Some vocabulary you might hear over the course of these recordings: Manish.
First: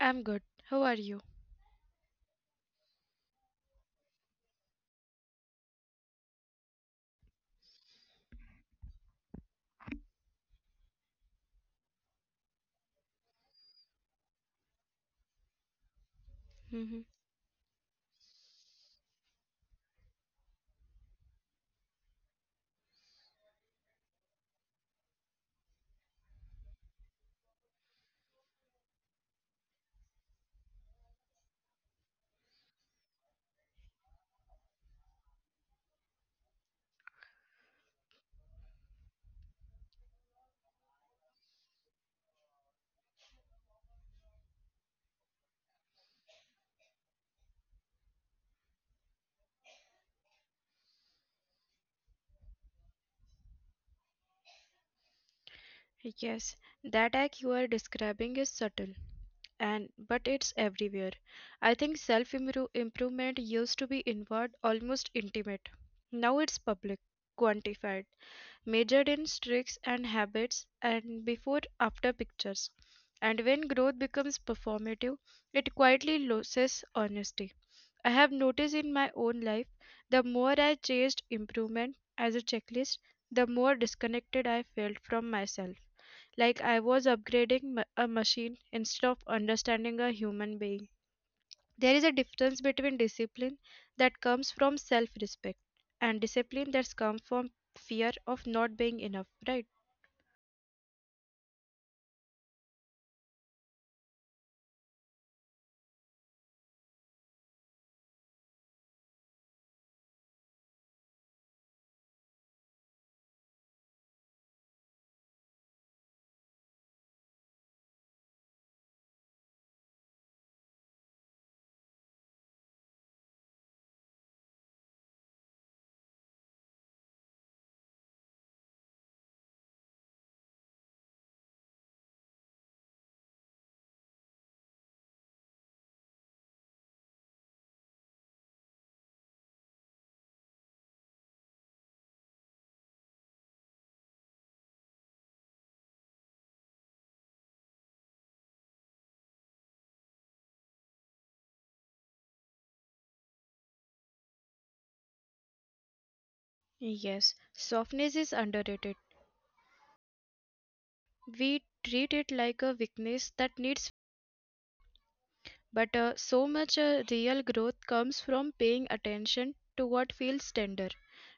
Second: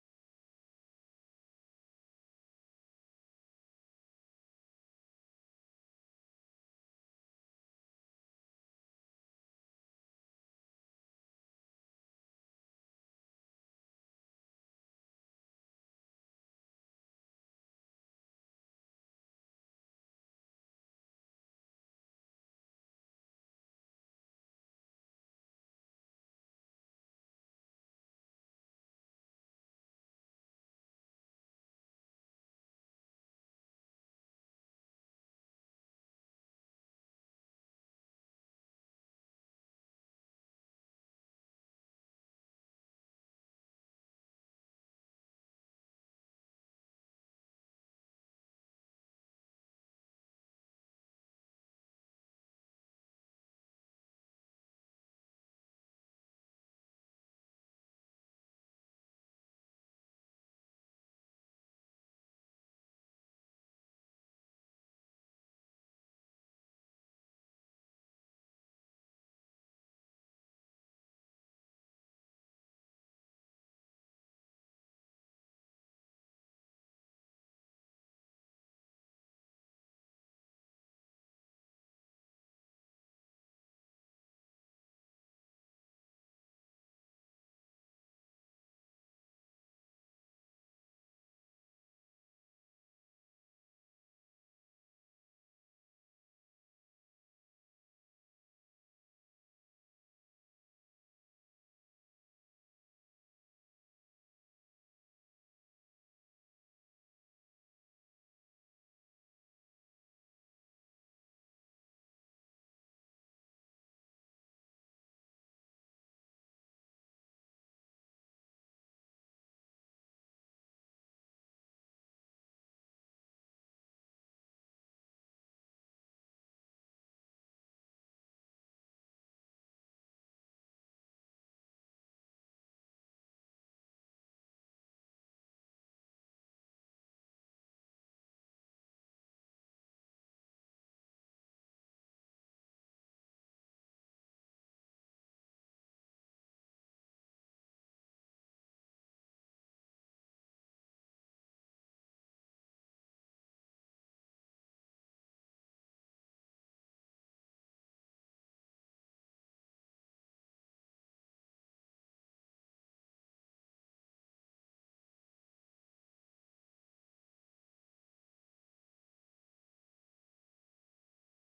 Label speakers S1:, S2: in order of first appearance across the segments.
S1: I'm good. How are you? Hmm. Yes, that act you are describing is subtle and but it's everywhere. I think self-improvement used to be inward, almost intimate. Now it's public, quantified, measured in streaks and habits and before after pictures. And when growth becomes performative, it quietly loses honesty. I have noticed in my own life the more I chased improvement as a checklist, the more disconnected I felt from myself, like I was upgrading a machine instead of understanding a human being. There is a difference between discipline that comes from self respect and discipline that comes from fear of not being enough, right? Yes, softness is underrated. We treat it like a weakness that needs. But so much real growth comes from paying attention to what feels tender,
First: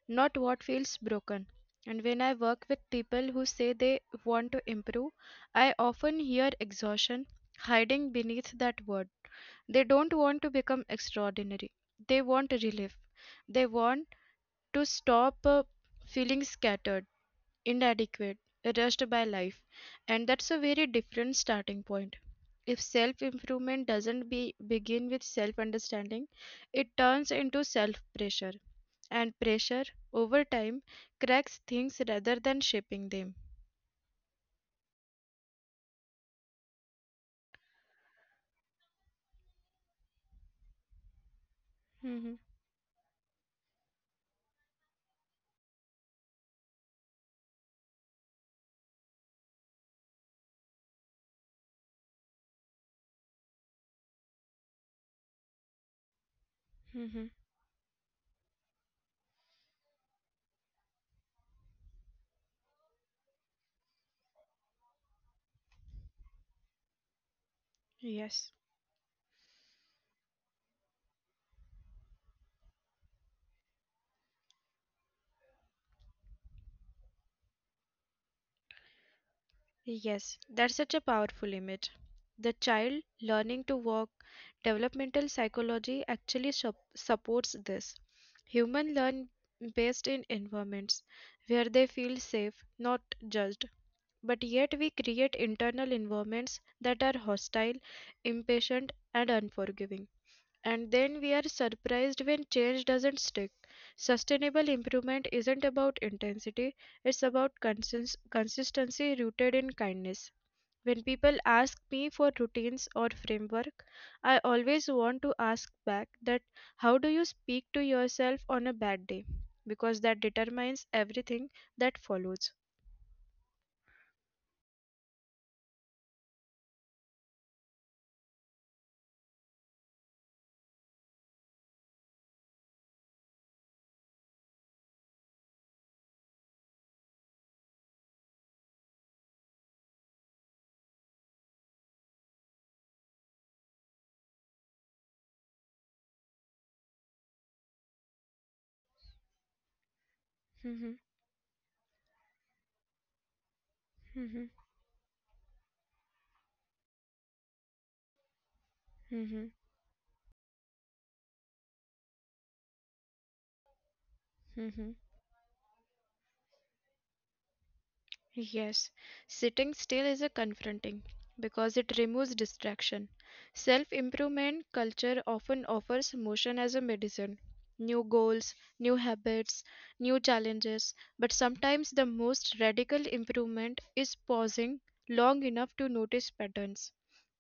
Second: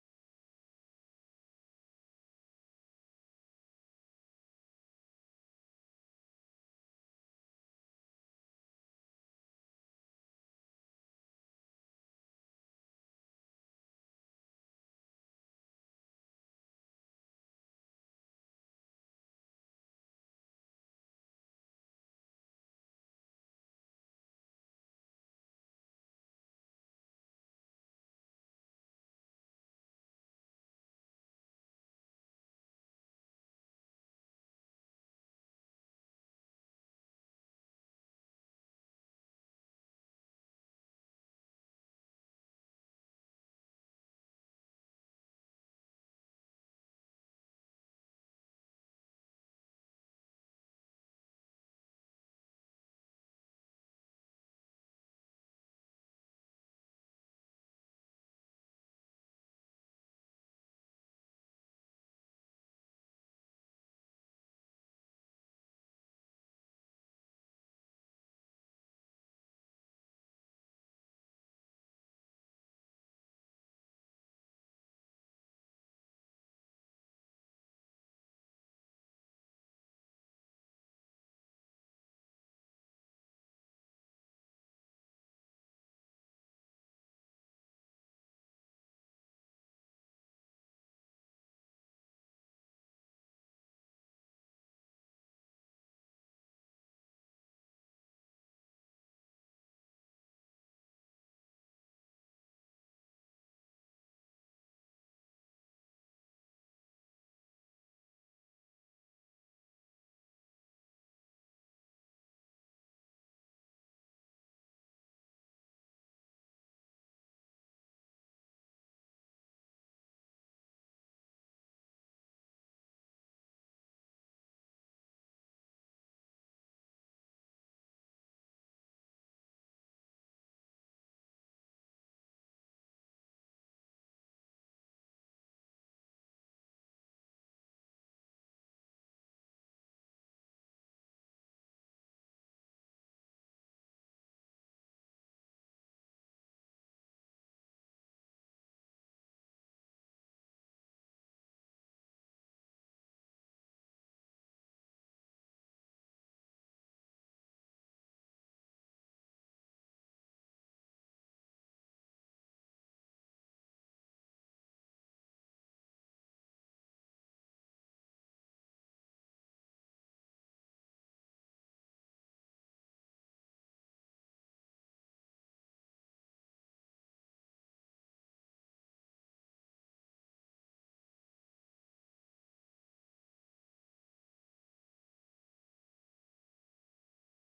S1: not what feels broken. And when I work with people who say they want to improve, I often hear exhaustion hiding beneath that word. They don't want to become extraordinary, they want relief. They want to stop feeling scattered, inadequate, rushed by life. And that's a very different starting point. If self improvement doesn't begin with self understanding, it turns into self pressure. And pressure, over time, cracks things rather than shaping them. Mm-hmm. Mm-hmm. Yes. Yes, that's such a powerful image. The child learning to walk, developmental psychology actually supports this. Human learn best in environments where they feel safe, not judged. But yet we create internal environments that are hostile, impatient, and unforgiving. And then we are surprised when change doesn't stick. Sustainable improvement isn't about intensity, it's about consistency rooted in kindness. When people ask me for routines or framework, I always want to ask back that how do you speak to yourself on a bad day? Because that determines everything that follows. Yes, sitting still is a confronting because it removes distraction. Self improvement culture often offers motion as a medicine. New goals, new habits, new challenges, but sometimes the most radical improvement is pausing long enough to notice patterns.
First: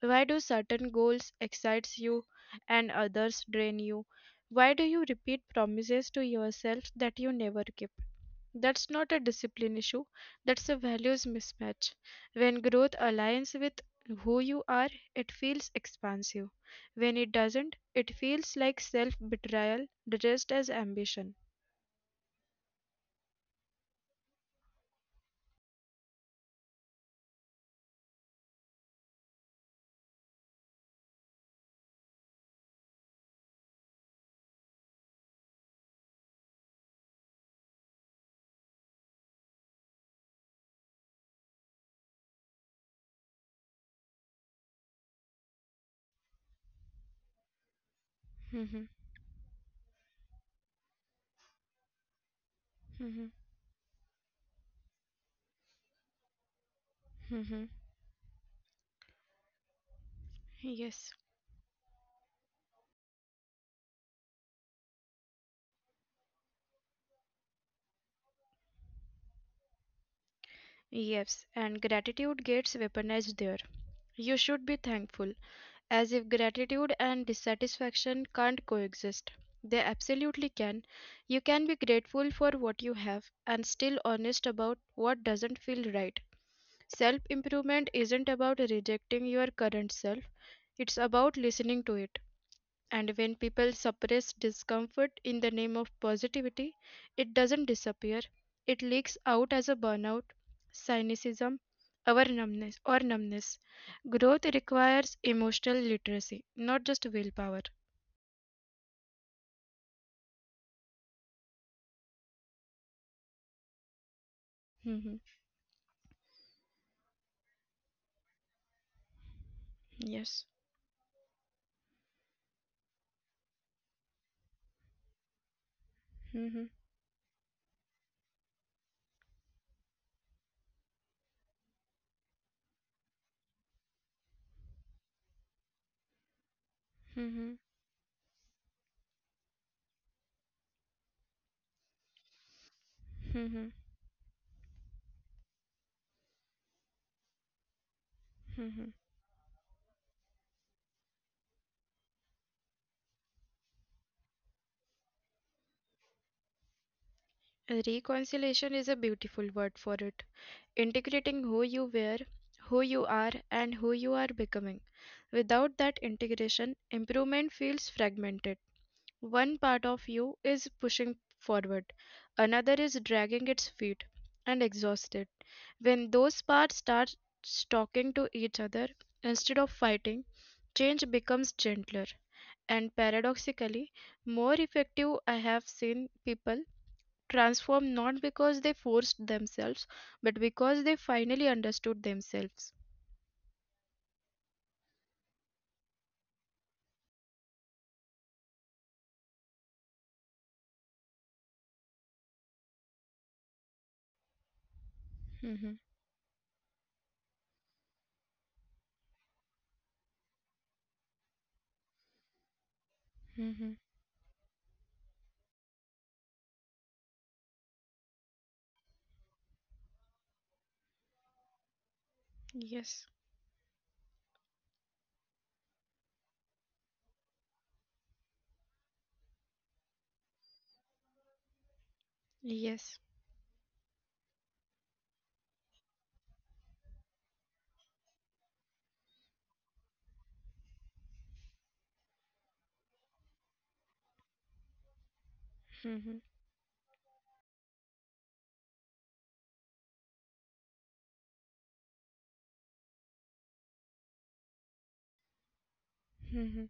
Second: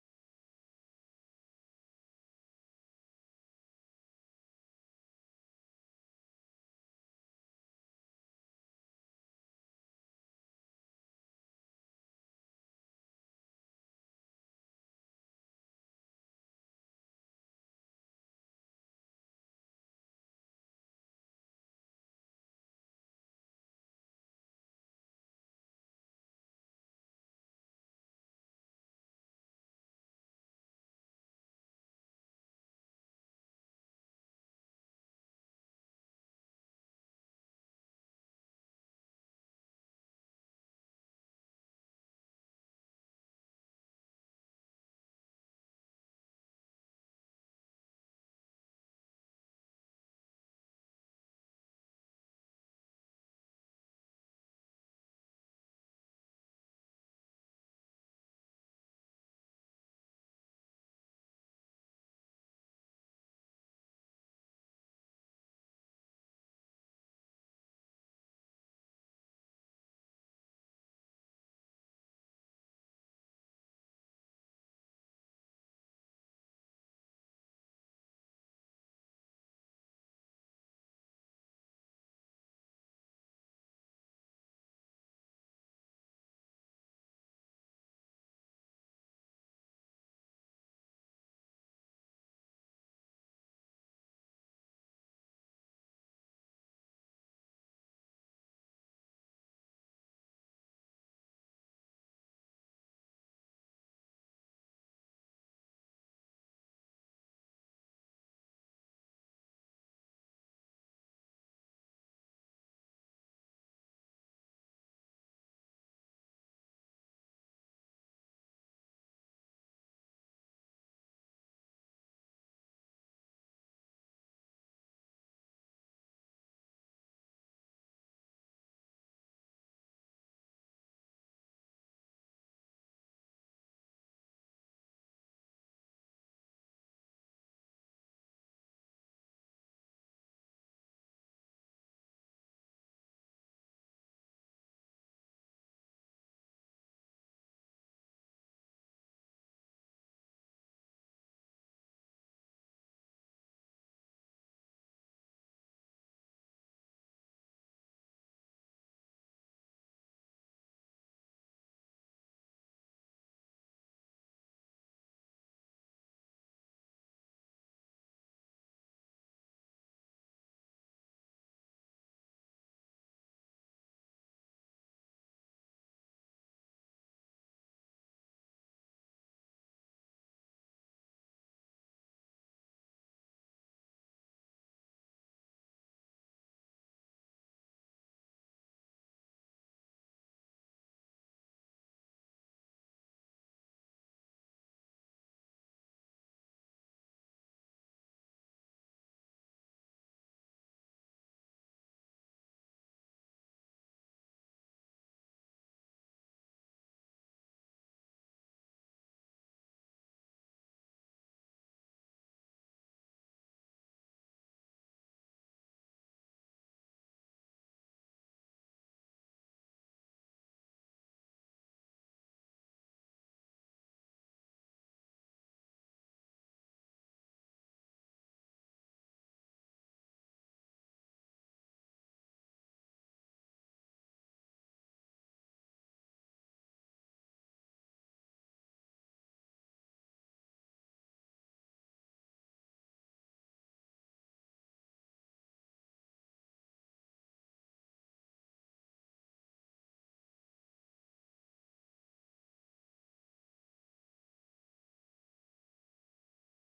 S1: Why do certain goals excite you and others drain you? Why do you repeat promises to yourself that you never keep? That's not a discipline issue, that's a values mismatch. When growth aligns with who you are, it feels expansive. When it doesn't, it feels like self betrayal dressed as ambition. Mhm, mhm, mhm. Yes, yes, and gratitude gets weaponized there. You should be thankful, as if gratitude and dissatisfaction can't coexist. They absolutely can. You can be grateful for what you have and still honest about what doesn't feel right. Self improvement isn't about rejecting your current self, it's about listening to it. And when people suppress discomfort in the name of positivity, it doesn't disappear. It leaks out as a burnout, cynicism, or numbness. Growth requires emotional literacy, not just willpower. Hmm. Yes. Hmm. Hmm. Hmm. Hmm. Reconciliation is a beautiful word for it. Integrating who you were, who you are, and who you are becoming. Without that integration, improvement feels fragmented. One part of you is pushing forward, another is dragging its feet and exhausted. When those parts start talking to each other instead of fighting, change becomes gentler and paradoxically more effective. I have seen people transform not because they forced themselves but because they finally understood themselves. Mhm, mhm. Yes, yes. Mhm, mhm.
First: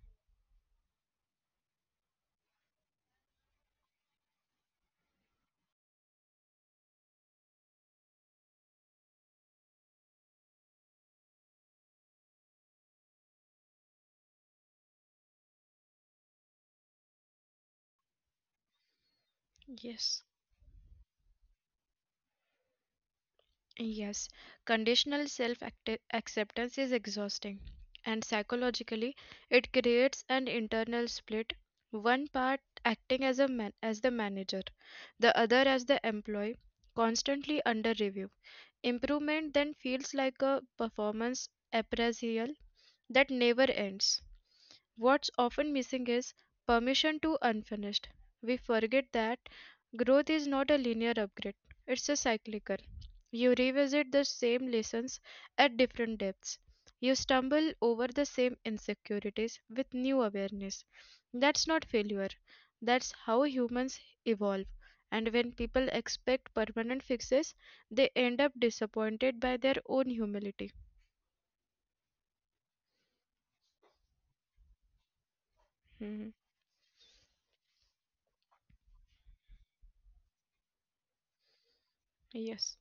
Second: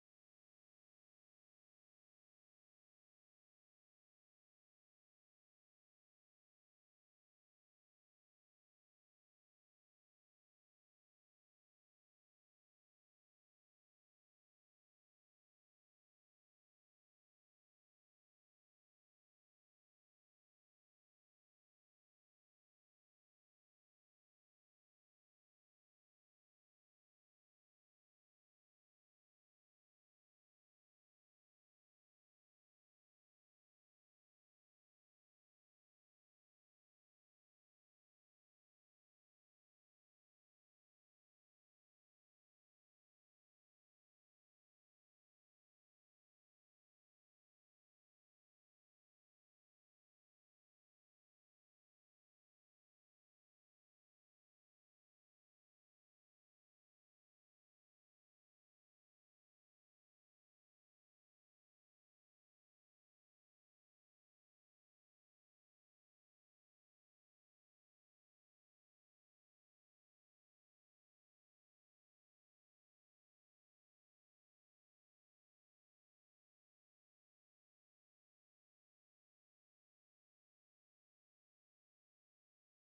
S1: Yes. Yes, conditional self acceptance is exhausting, and psychologically, it creates an internal split, one part acting as the manager, the other as the employee, constantly under review. Improvement then feels like a performance appraisal that never ends. What's often missing is permission to unfinished. We forget that growth is not a linear upgrade, it's a cyclical. You revisit the same lessons at different depths. You stumble over the same insecurities with new awareness. That's not failure. That's how humans evolve. And when people expect permanent fixes, they end up disappointed by their own humility. Mhm. Yes.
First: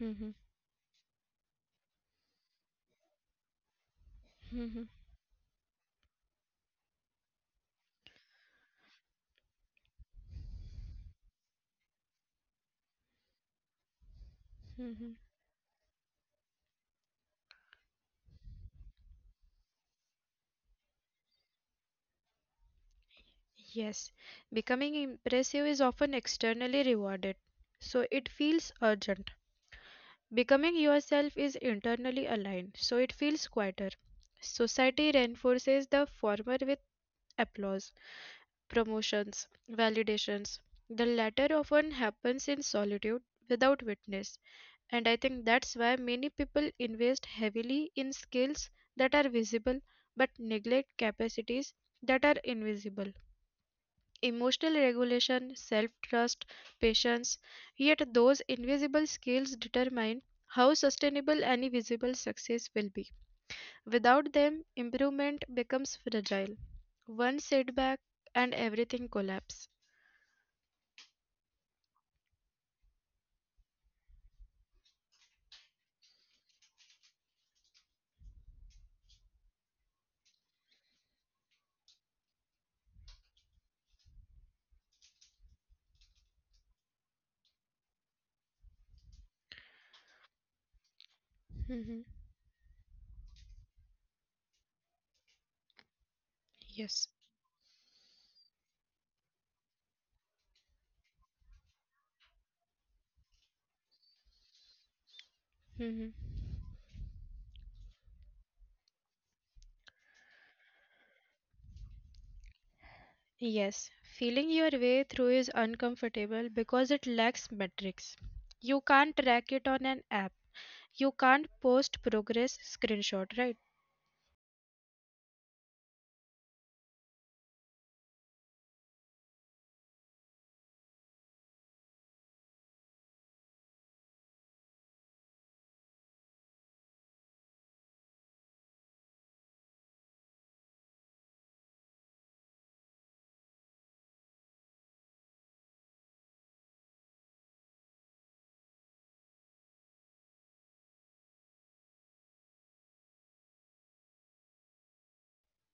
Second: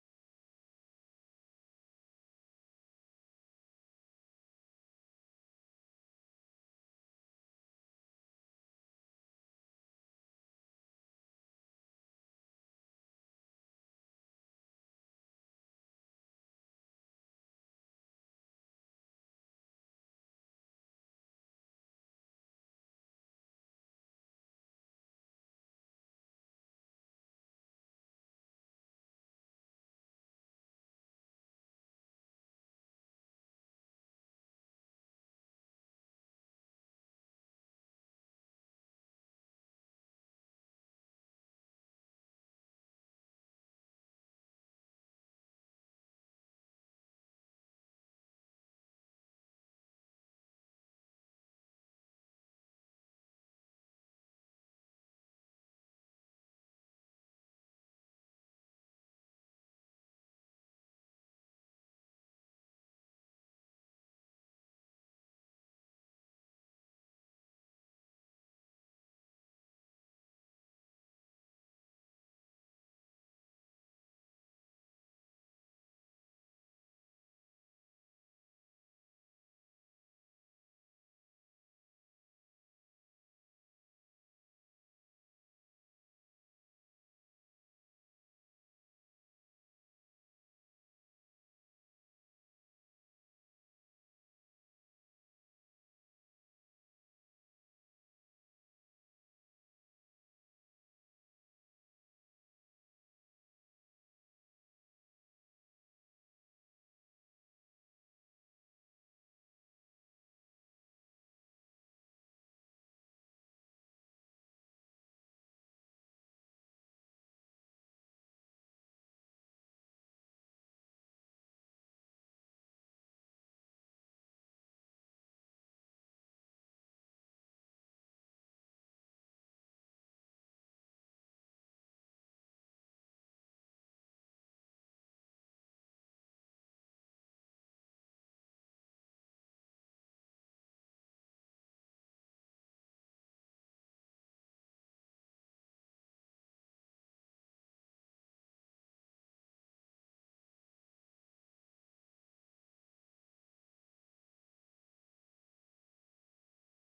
S1: Mhm. Mhm. Mhm. Yes, becoming impressive is often externally rewarded, so it feels urgent. Becoming yourself is internally aligned, so it feels quieter. Society reinforces the former with applause, promotions, validations. The latter often happens in solitude without witness, and I think that's why many people invest heavily in skills that are visible but neglect capacities that are invisible emotional regulation, self trust, patience. Yet, those invisible skills determine how sustainable any visible success will be. Without them, improvement becomes fragile. One setback and everything collapses. Mhm. Yes. Hmm. Yes, feeling your way through is uncomfortable because it lacks metrics. You can't track it on an app. You can't post progress screenshot, right?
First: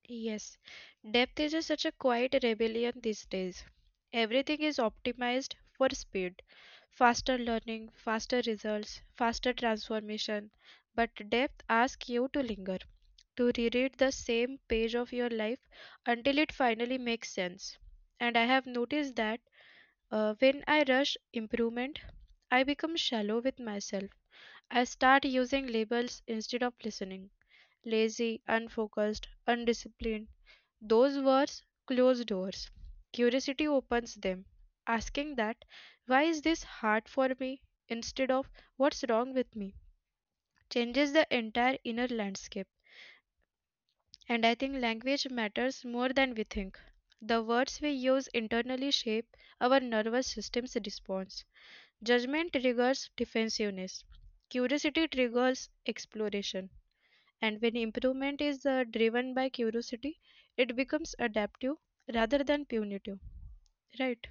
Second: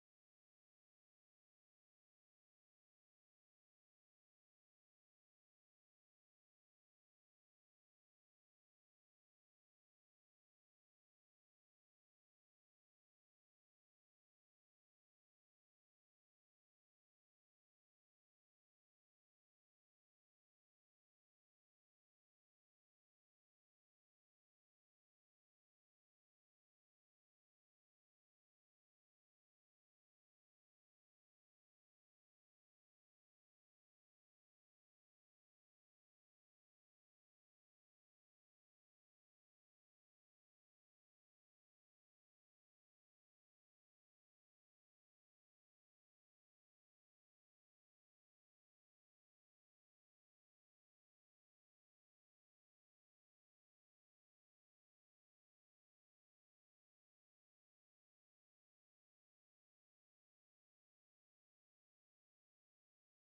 S1: Yes, depth is such a quiet rebellion these days. Everything is optimized for speed, faster learning, faster results, faster transformation. But depth asks you to linger, to reread the same page of your life until it finally makes sense. And I have noticed that when I rush improvement, I become shallow with myself. I start using labels instead of listening lazy, unfocused, undisciplined those words close doors. Curiosity opens them, asking that, why is this hard for me? Instead of what's wrong with me, changes the entire inner landscape. And I think language matters more than we think. The words we use internally shape our nervous system's response. Judgment triggers defensiveness, curiosity triggers exploration. And when improvement is driven by curiosity, it becomes adaptive rather than punitive. Right.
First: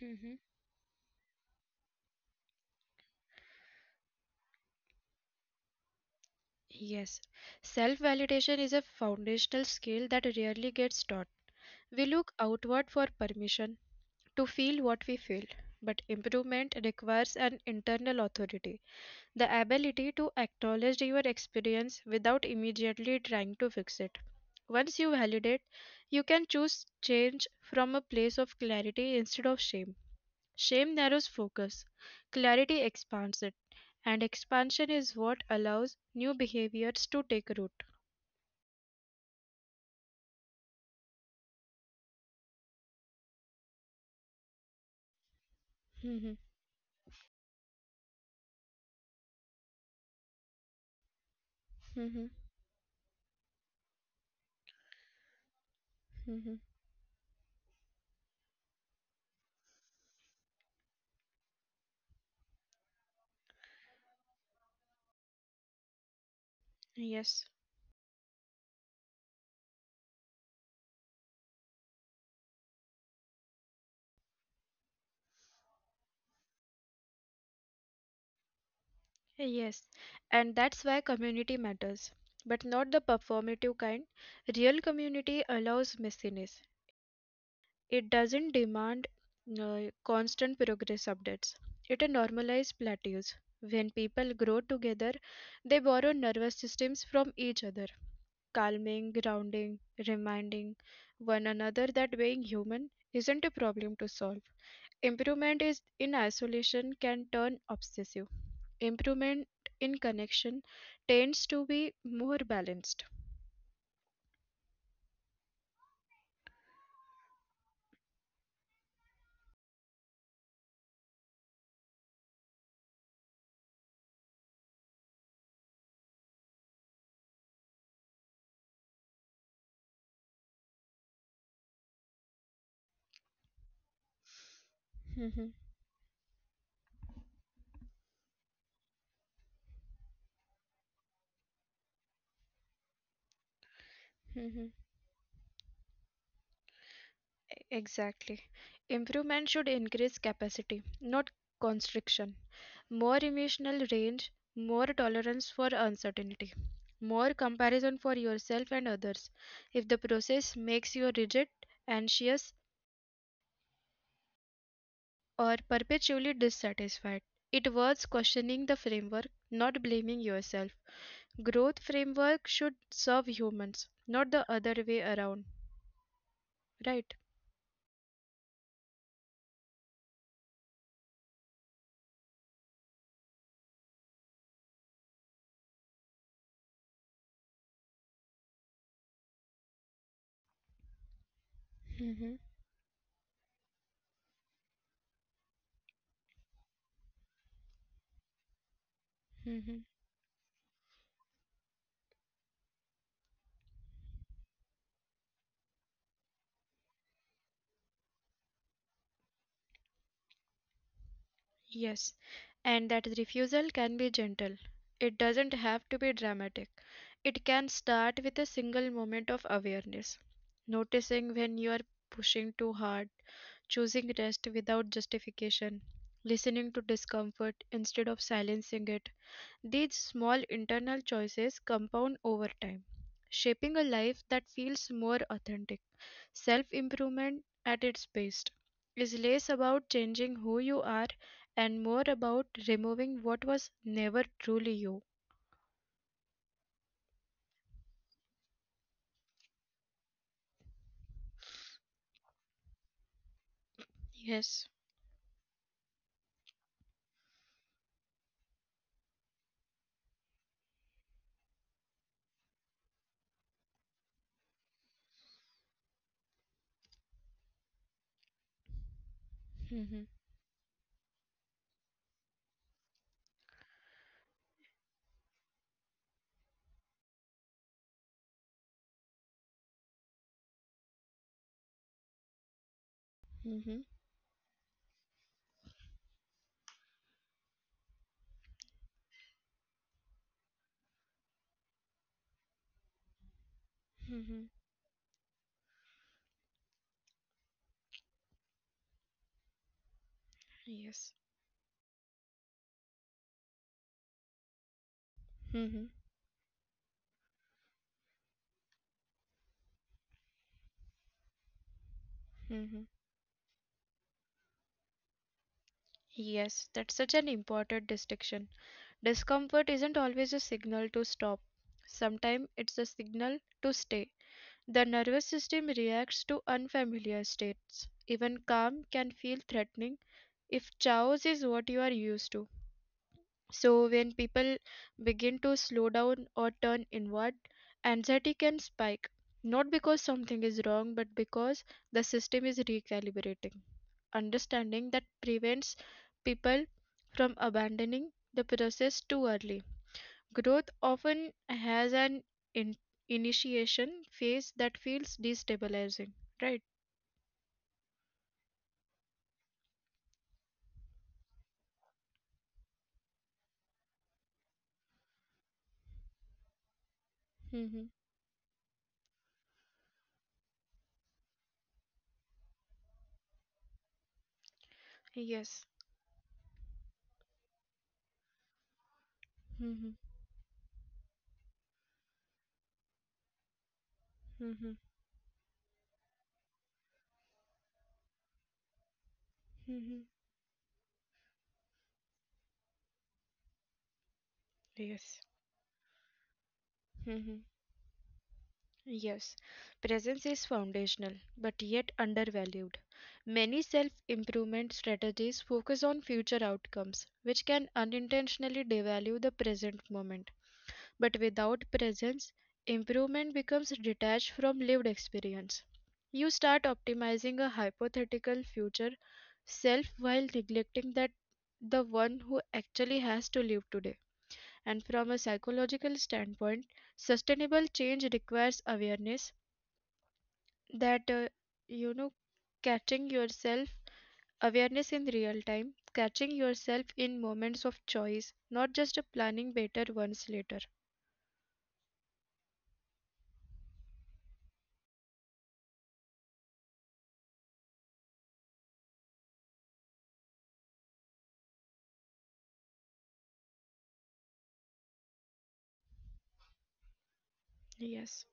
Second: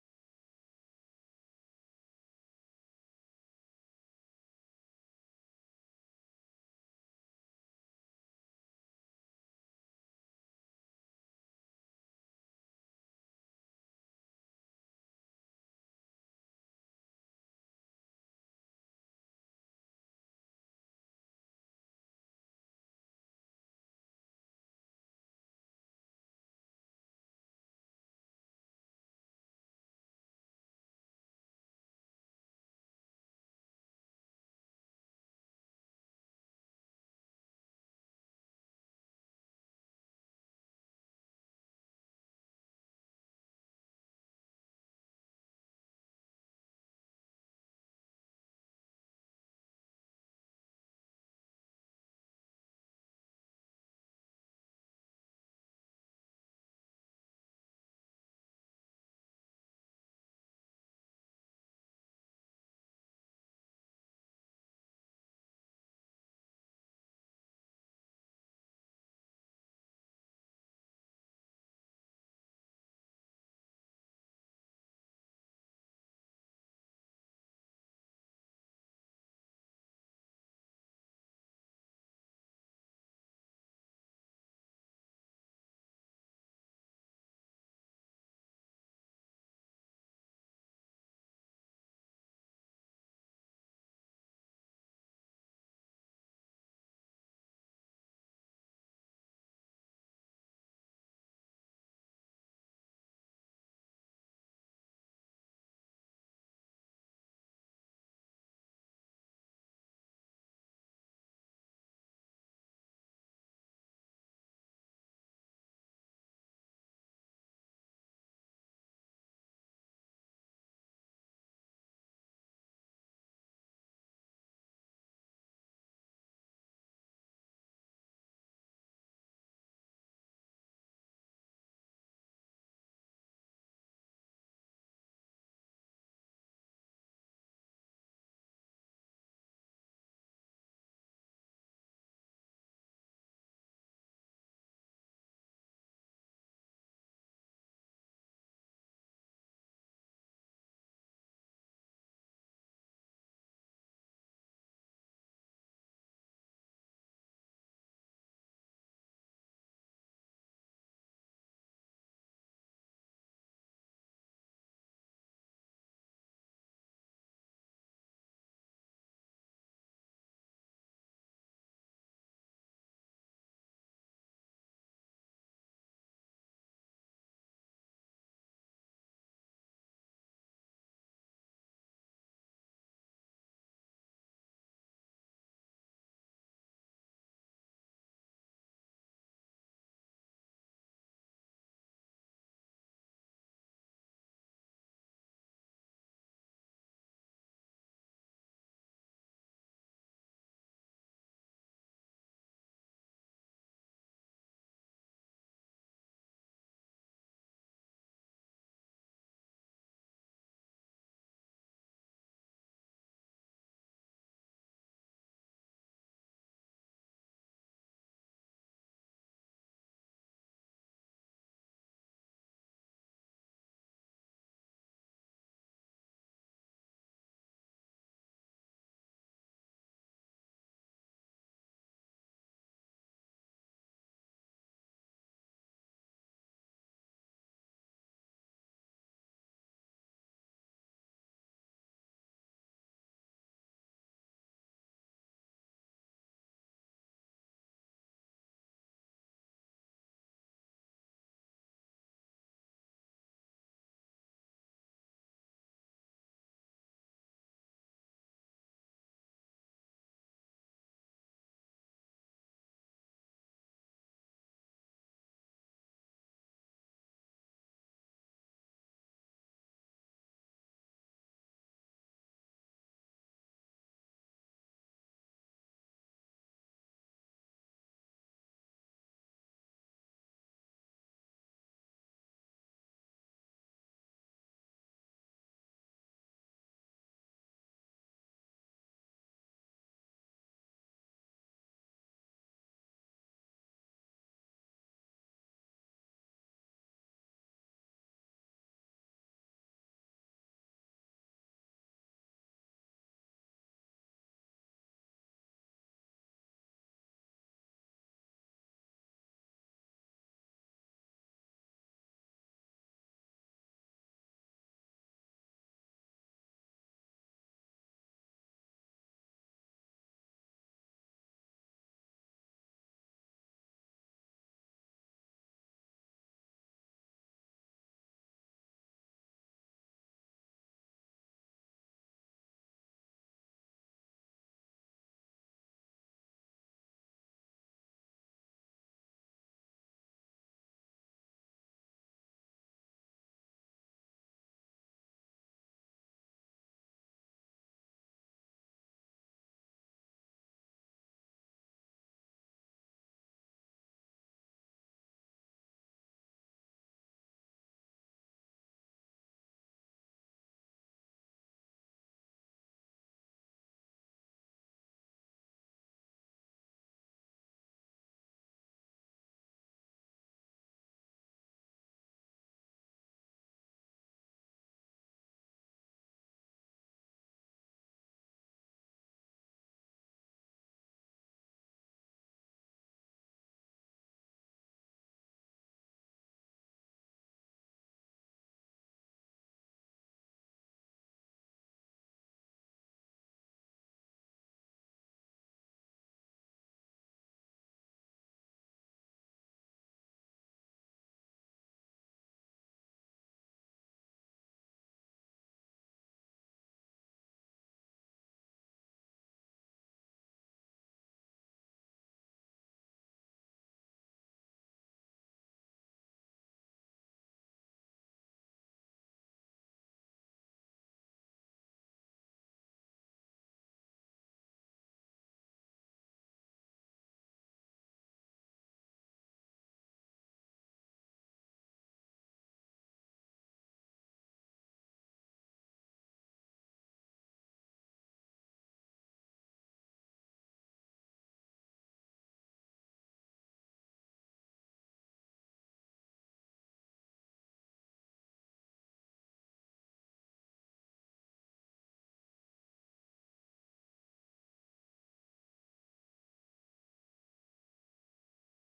S1: Hmm. Yes. Self validation is a foundational skill that rarely gets taught. We look outward for permission to feel what we feel, but improvement requires an internal authority, the ability to acknowledge your experience without immediately trying to fix it. Once you validate, you can choose change from a place of clarity instead of shame. Shame narrows focus, clarity expands it, and expansion is what allows new behaviors to take root. Mhm, mhm, mhm. Yes, yes, and that's why community matters, but not the performative kind. Real community allows messiness. It doesn't demand constant progress updates. It normalizes plateaus. When people grow together, they borrow nervous systems from each other, calming, grounding, reminding one another that being human isn't a problem to solve. Improvement is in isolation can turn obsessive. Improvement in connection tends to be more balanced. Exactly. Improvement should increase capacity, not constriction. More emotional range, more tolerance for uncertainty, more comparison for yourself and others. If the process makes you rigid, anxious, or perpetually dissatisfied, it worth questioning the framework, not blaming yourself. Growth framework should serve humans, not the other way around. Right? Hmm. Hmm. Yes, and that refusal can be gentle. It doesn't have to be dramatic. It can start with a single moment of awareness, noticing when you are pushing too hard, choosing rest without justification, listening to discomfort instead of silencing it. These small internal choices compound over time, shaping a life that feels more authentic. Self-improvement at its best is less about changing who you are and more about removing what was never truly you. Yes. Mhm. Mhm. Mhm. Yes. Mhm. Mhm. Yes, that's such an important distinction. Discomfort isn't always a signal to stop. Sometimes it's a signal to stay. The nervous system reacts to unfamiliar states. Even calm can feel threatening if chaos is what you are used to. So, when people begin to slow down or turn inward, anxiety can spike, not because something is wrong, but because the system is recalibrating. Understanding that prevents people from abandoning the process too early. Growth often has an in- initiation phase that feels destabilizing, right? Hmm. Yes. Hmm. Hmm. Hmm. Yes. Hmm. Yes, presence is foundational but yet undervalued. Many self improvement strategies focus on future outcomes, which can unintentionally devalue the present moment. But without presence, improvement becomes detached from lived experience. You start optimizing a hypothetical future self while neglecting that the one who actually has to live today. And from a psychological standpoint, sustainable change requires awareness that you know catching yourself awareness in real time, catching yourself in moments of choice, not just a planning better ones later. Yes.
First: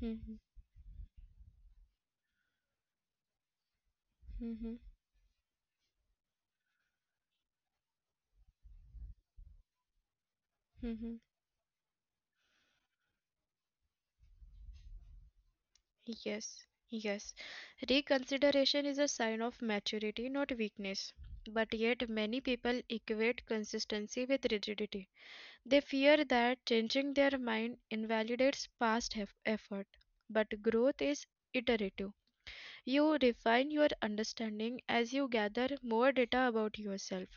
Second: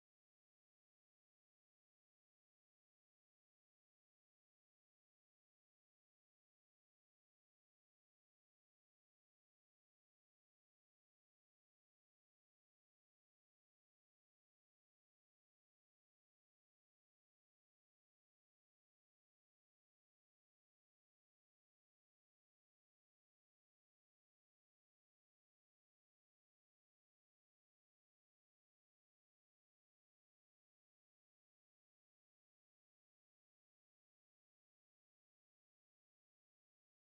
S1: Mhm, mhm, mhm. Yes, yes, reconsideration is a sign of maturity not weakness, but yet many people equate consistency with rigidity. They fear that changing their mind invalidates past effort, but growth is iterative. You refine your understanding as you gather more data about yourself,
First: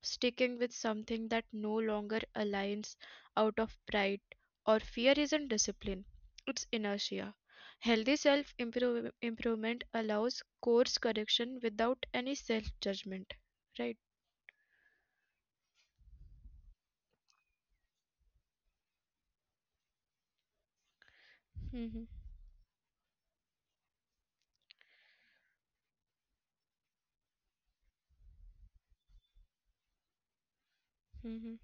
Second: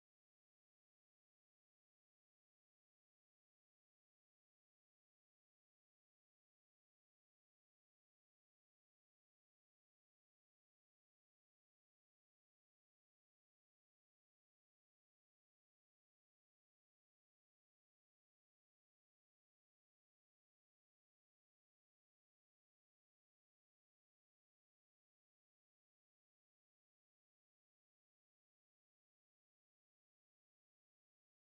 S1: sticking with something that no longer aligns out of pride or fear isn't discipline, it's inertia. Healthy self improvement allows course correction without any self judgment, right? Hmm. Hmm.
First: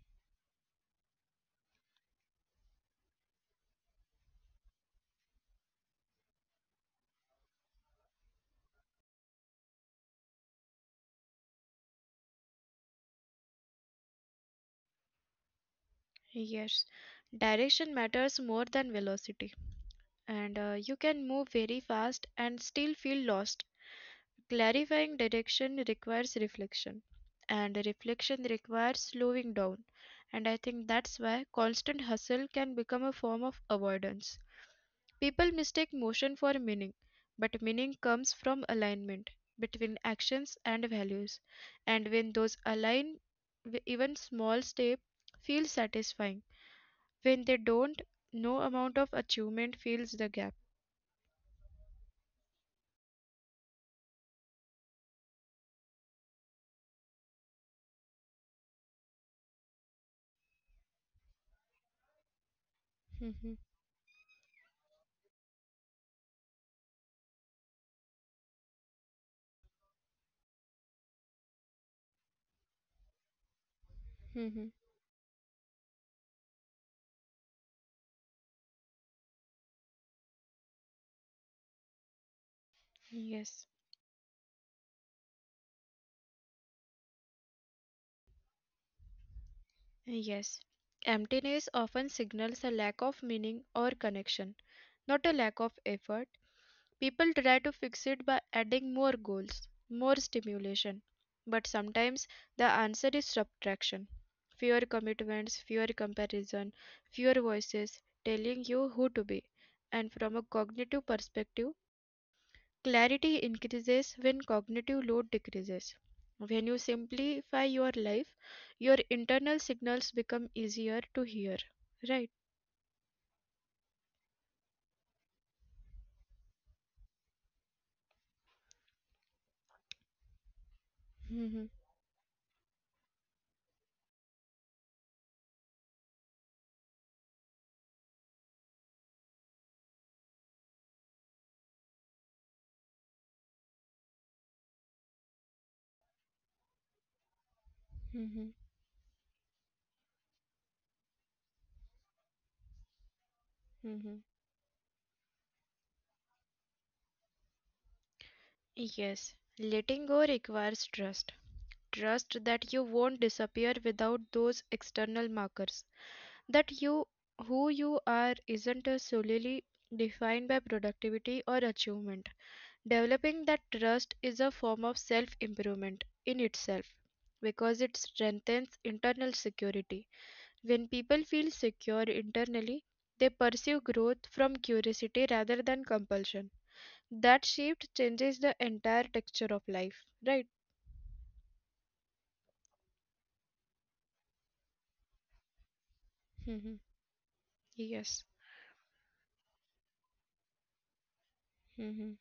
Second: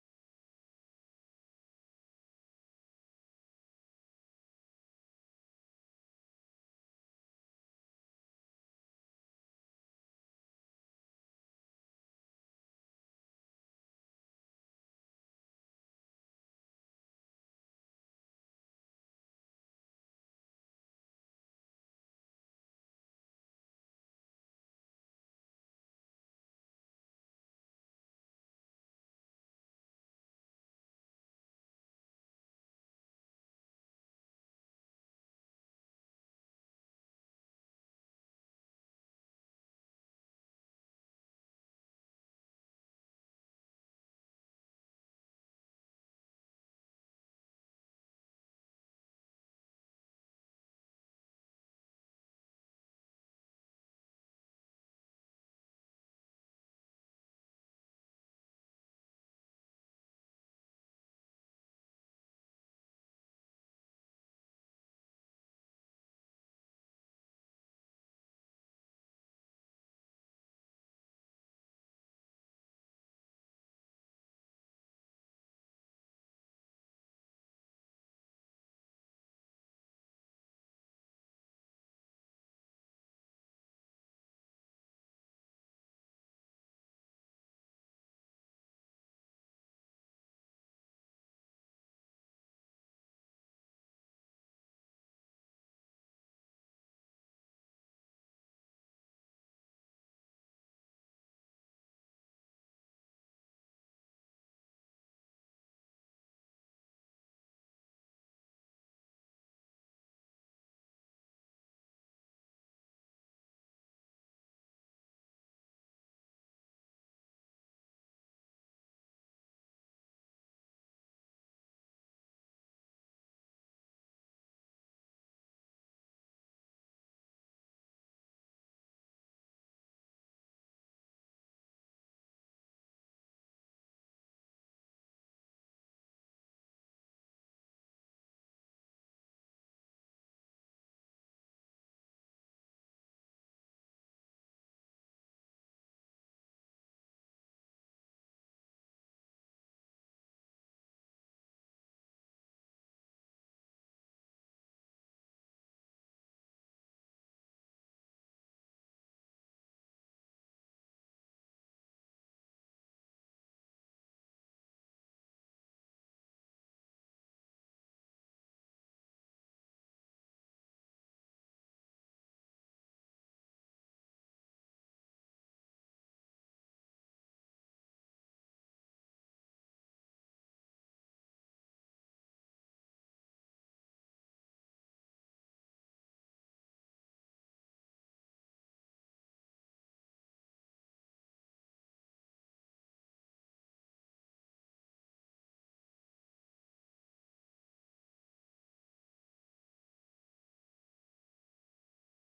S1: Yes, direction matters more than velocity, and you can move very fast and still feel lost. Clarifying direction requires reflection, and reflection requires slowing down. And I think that's why constant hustle can become a form of avoidance. People mistake motion for meaning, but meaning comes from alignment between actions and values. And when those align, even small step feels satisfying. When they don't, no amount of achievement fills the gap. Mhm, mhm. Yes. Yes, emptiness often signals a lack of meaning or connection, not a lack of effort. People try to fix it by adding more goals, more stimulation. But sometimes the answer is subtraction. Fewer commitments, fewer comparison, fewer voices telling you who to be. And from a cognitive perspective, clarity increases when cognitive load decreases. When you simplify your life, your internal signals become easier to hear, right? Mhm, mhm, mhm. Yes, letting go requires trust. Trust that you won't disappear without those external markers. That you, who you are, isn't solely defined by productivity or achievement. Developing that trust is a form of self improvement in itself because it strengthens internal security. When people feel secure internally, they pursue growth from curiosity rather than compulsion. That shift changes the entire texture of life, right? Hmm. Yes. Hmm.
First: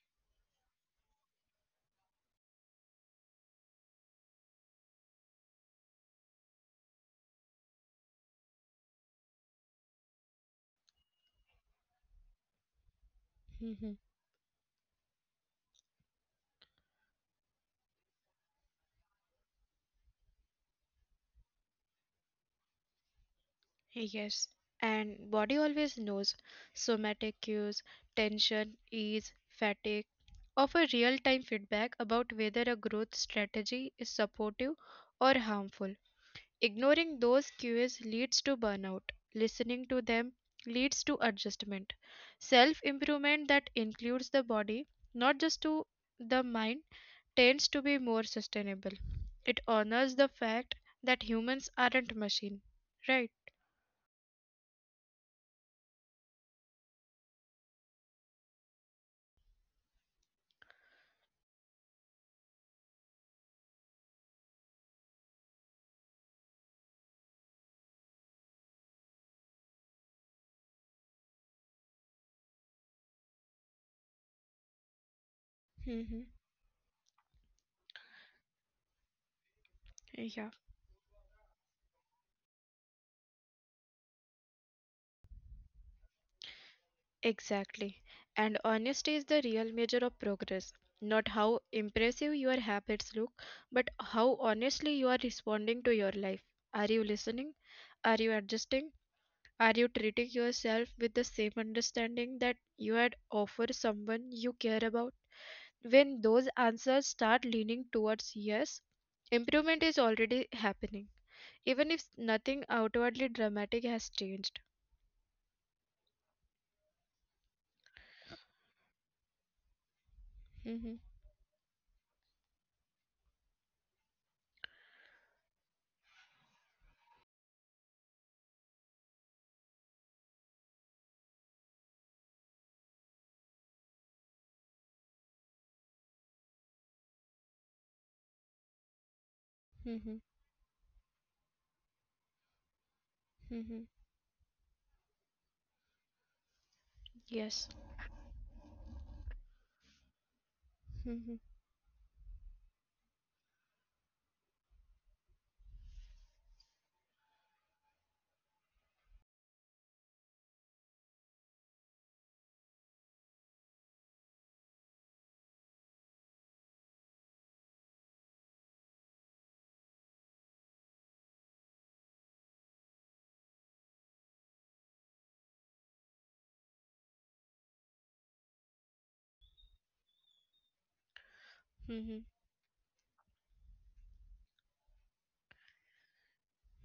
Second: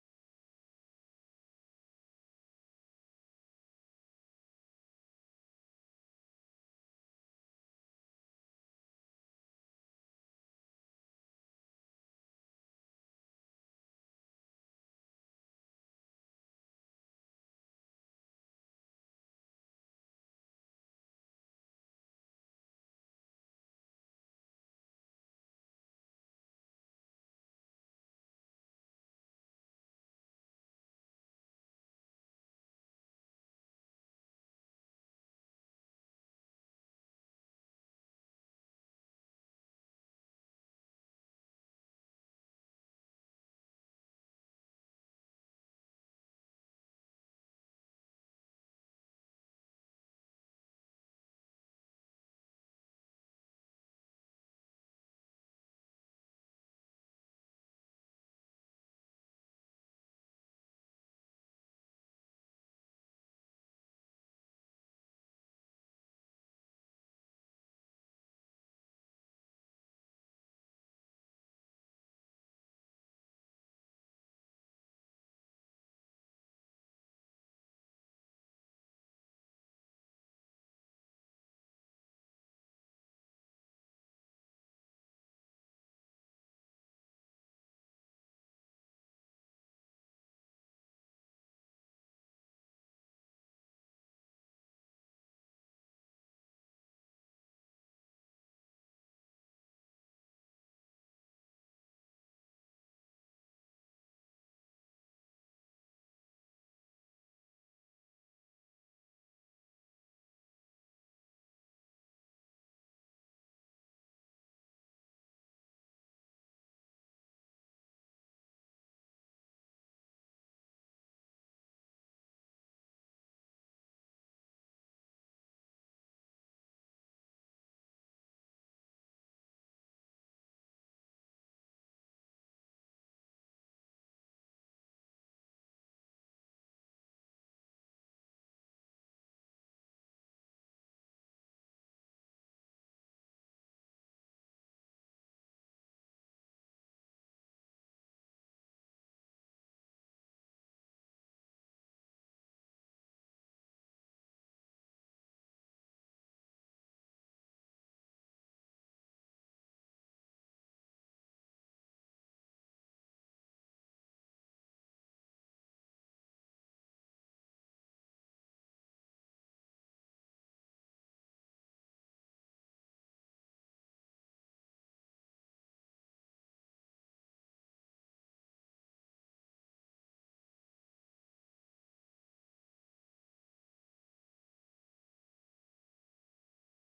S1: Yes, and body always knows somatic cues, tension, ease, fatigue offer real-time feedback about whether a growth strategy is supportive or harmful. Ignoring those cues leads to burnout. Listening to them leads to adjustment. Self-improvement that includes the body, not just to the mind, tends to be more sustainable. It honors the fact that humans aren't machine, right? Yeah, exactly. And honesty is the real measure of progress. Not how impressive your habits look, but how honestly you are responding to your life. Are you listening? Are you adjusting? Are you treating yourself with the same understanding that you had offered someone you care about? When those answers start leaning towards yes, improvement is already happening, even if nothing outwardly dramatic has changed. Hmm. Hmm. Hmm. Yes. Mhm, mhm,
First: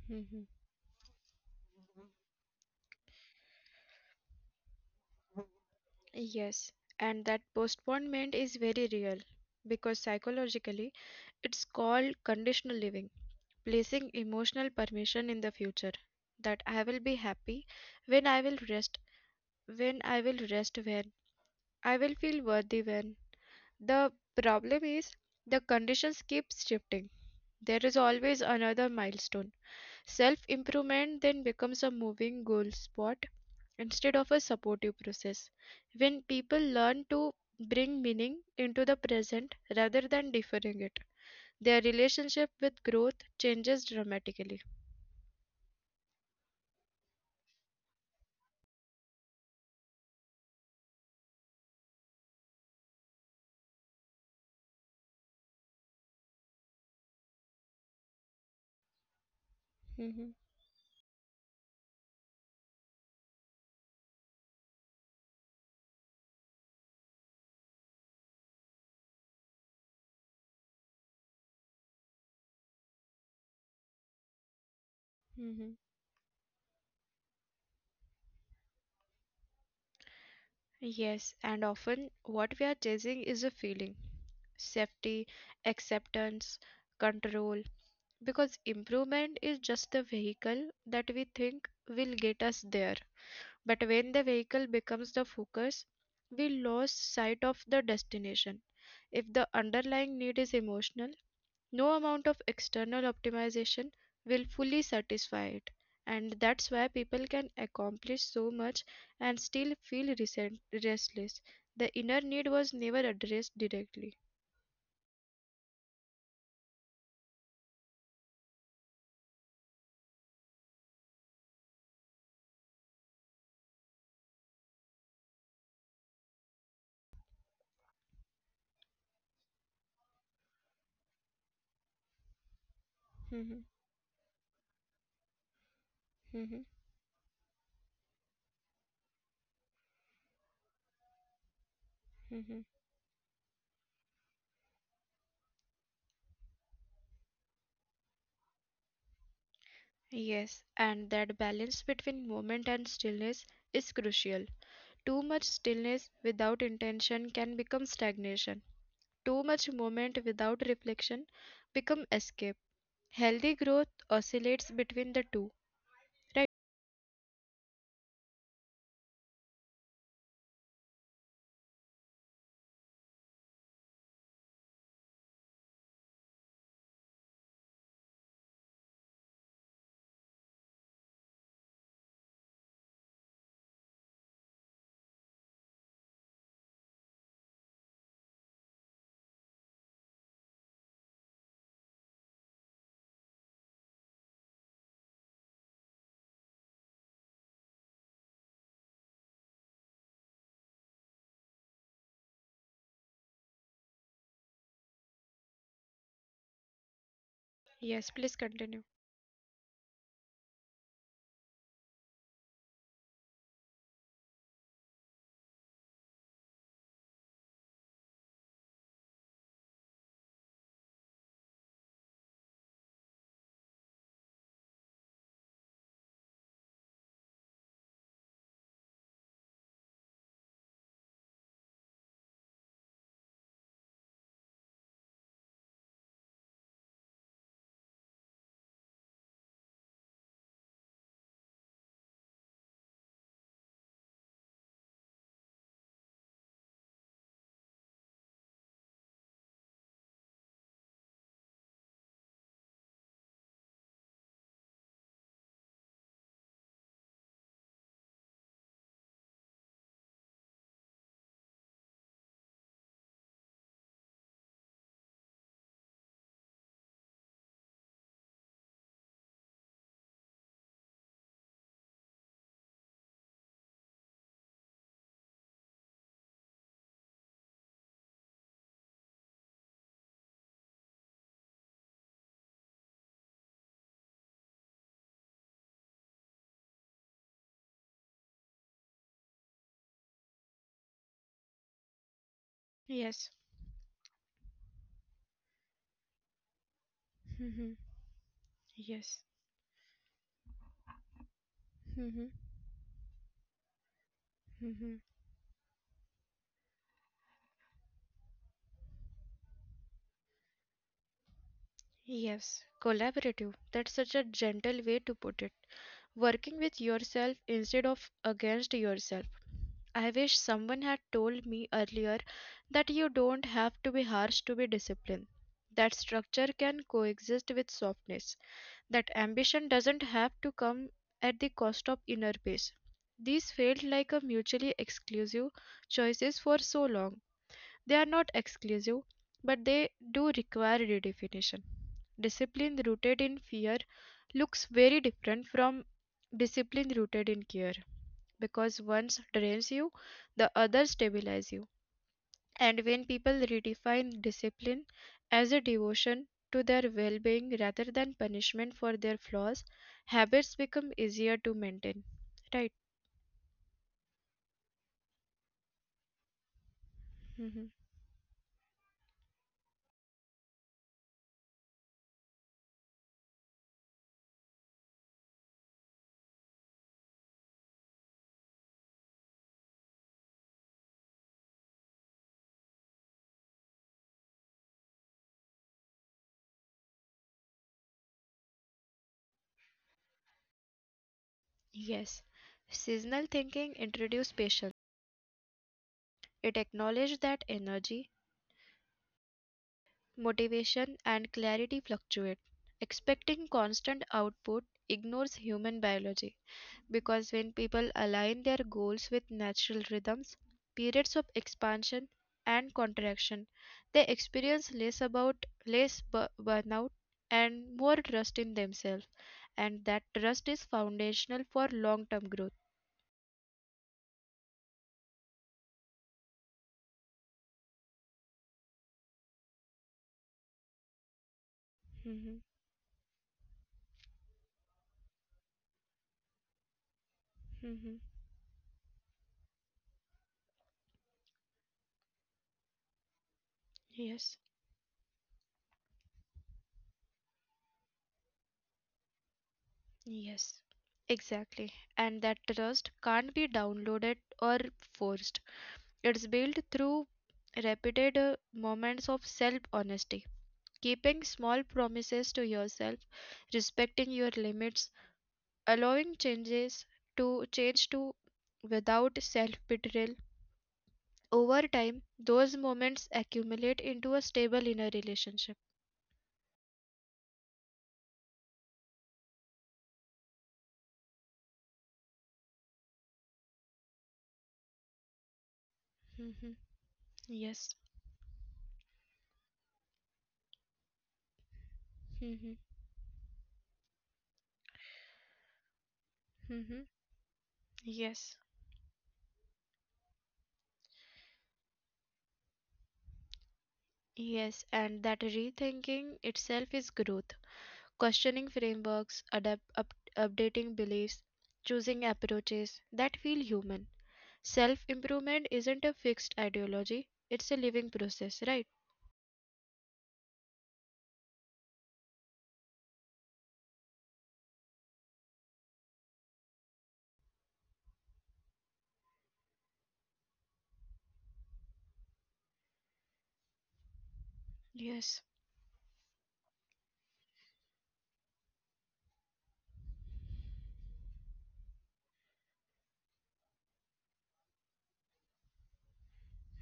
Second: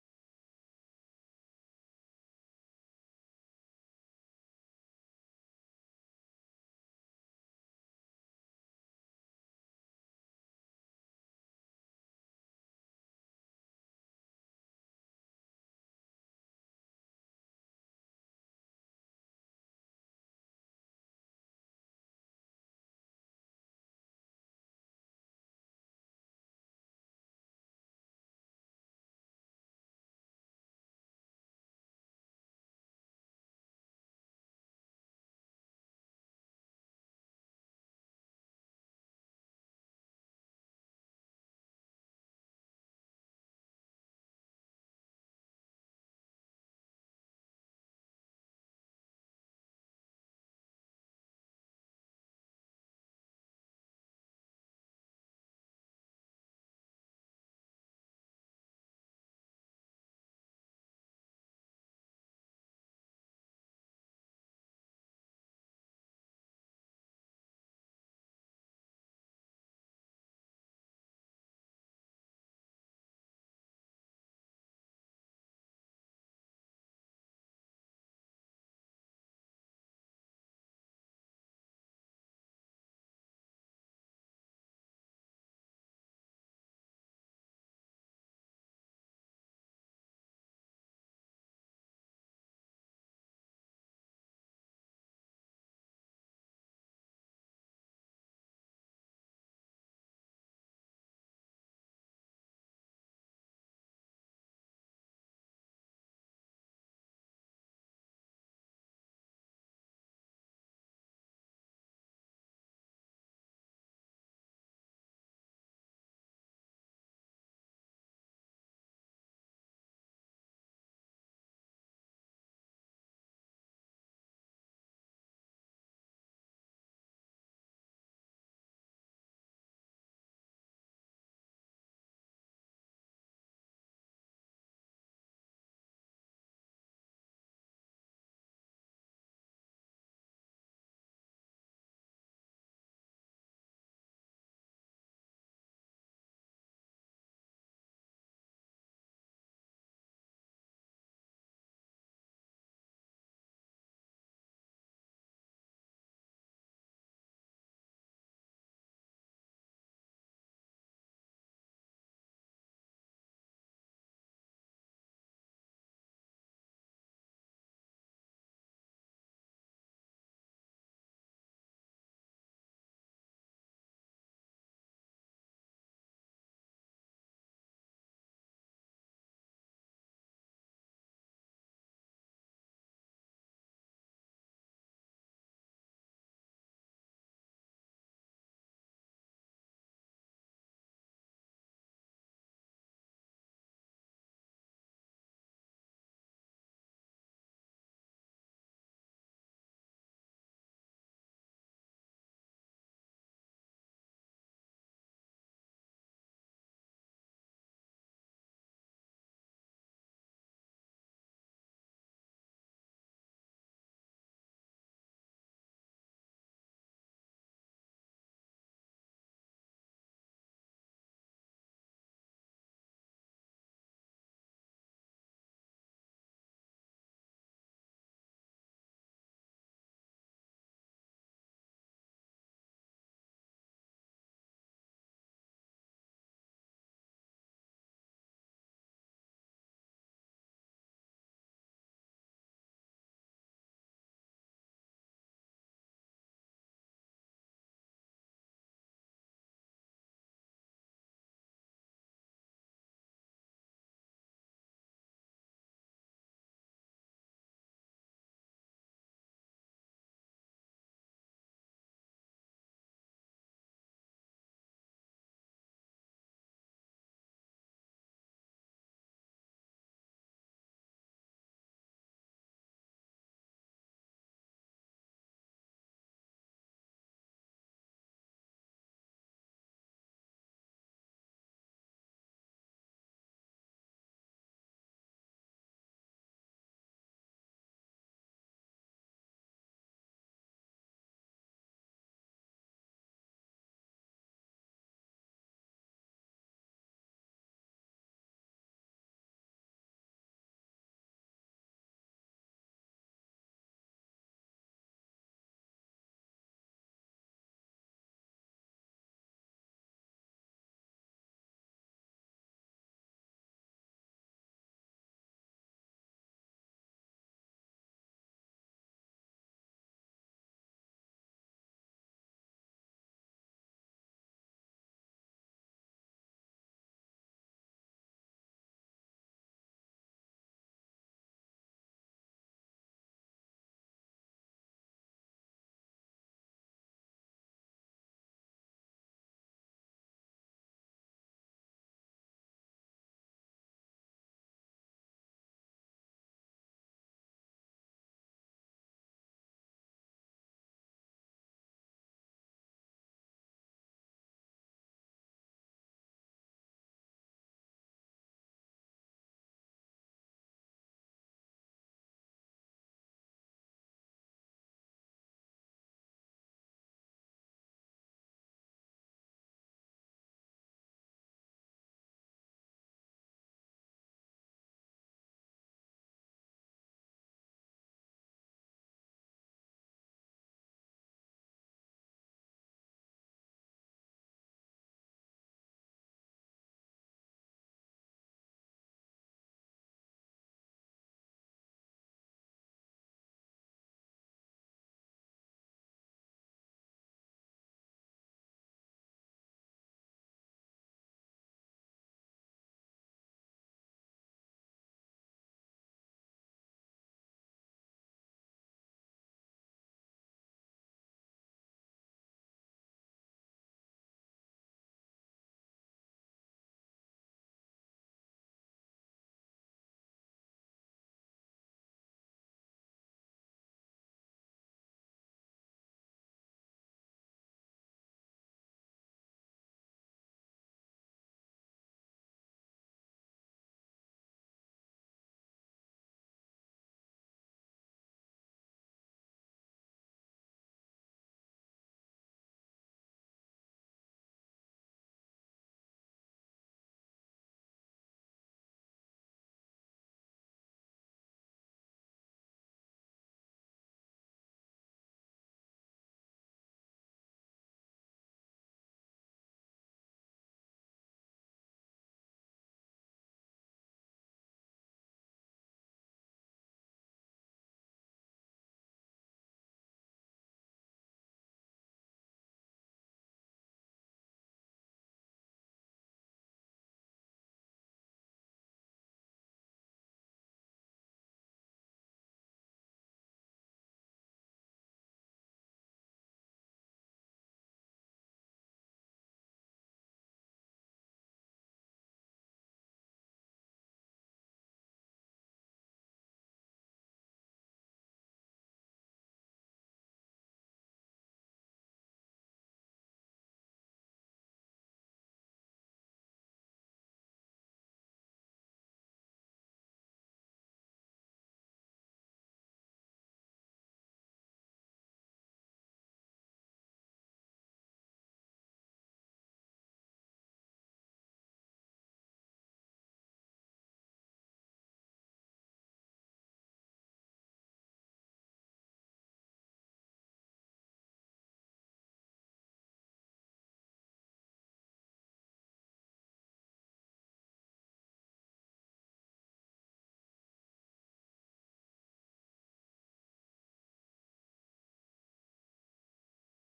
S1: mhm. Yes, and that postponement is very real because psychologically it's called conditional living, placing emotional permission in the future, that I will be happy when I will rest, when I will feel worthy. When the problem is the conditions keep shifting, there is always another milestone. Self improvement then becomes a moving goal spot instead of a supportive process. When people learn to bring meaning into the present rather than deferring it, their relationship with growth changes dramatically. Mhm, mhm. Yes, and often what we are chasing is a feeling, safety, acceptance, control, because improvement is just the vehicle that we think will get us there. But when the vehicle becomes the focus, we lose sight of the destination. If the underlying need is emotional, no amount of external optimization will fully satisfy it. And that's why people can accomplish so much and still feel restless. The inner need was never addressed directly. Mhm, mhm, mhm. Yes, and that balance between movement and stillness is crucial. Too much stillness without intention can become stagnation. Too much movement without reflection become escape. Healthy growth oscillates between the two. Right? Yes, please continue. Yes. Mhm. Yes. Mhm. Mhm. Yes. Collaborative. That's such a gentle way to put it. Working with yourself instead of against yourself. I wish someone had told me earlier that you don't have to be harsh to be disciplined, that structure can coexist with softness, that ambition doesn't have to come at the cost of inner peace. These felt like a mutually exclusive choices for so long. They are not exclusive, but they do require redefinition. Discipline rooted in fear looks very different from discipline rooted in care because one drains you, the other stabilizes you. And when people redefine discipline as a devotion to their well being rather than punishment for their flaws, habits become easier to maintain. Right? Hmm. Yes. Seasonal thinking introduces patience. It acknowledged that energy, motivation, and clarity fluctuate. Expecting constant output ignores human biology because when people align their goals with natural rhythms, periods of expansion and contraction, they experience less burnout and more trust in themselves, and that trust is foundational for long-term growth. Mhm, mhm. Yes. Yes, exactly. And that trust can't be downloaded or forced. It's built through repeated moments of self honesty, keeping small promises to yourself, respecting your limits, allowing changes to change to without self betrayal. Over time, those moments accumulate into a stable inner relationship. Hmm. Yes. Hmm. Hmm. Yes. Yes, and that rethinking itself is growth. Questioning frameworks, updating beliefs, choosing approaches that feel human. Self improvement isn't a fixed ideology, it's a living process, right? Yes.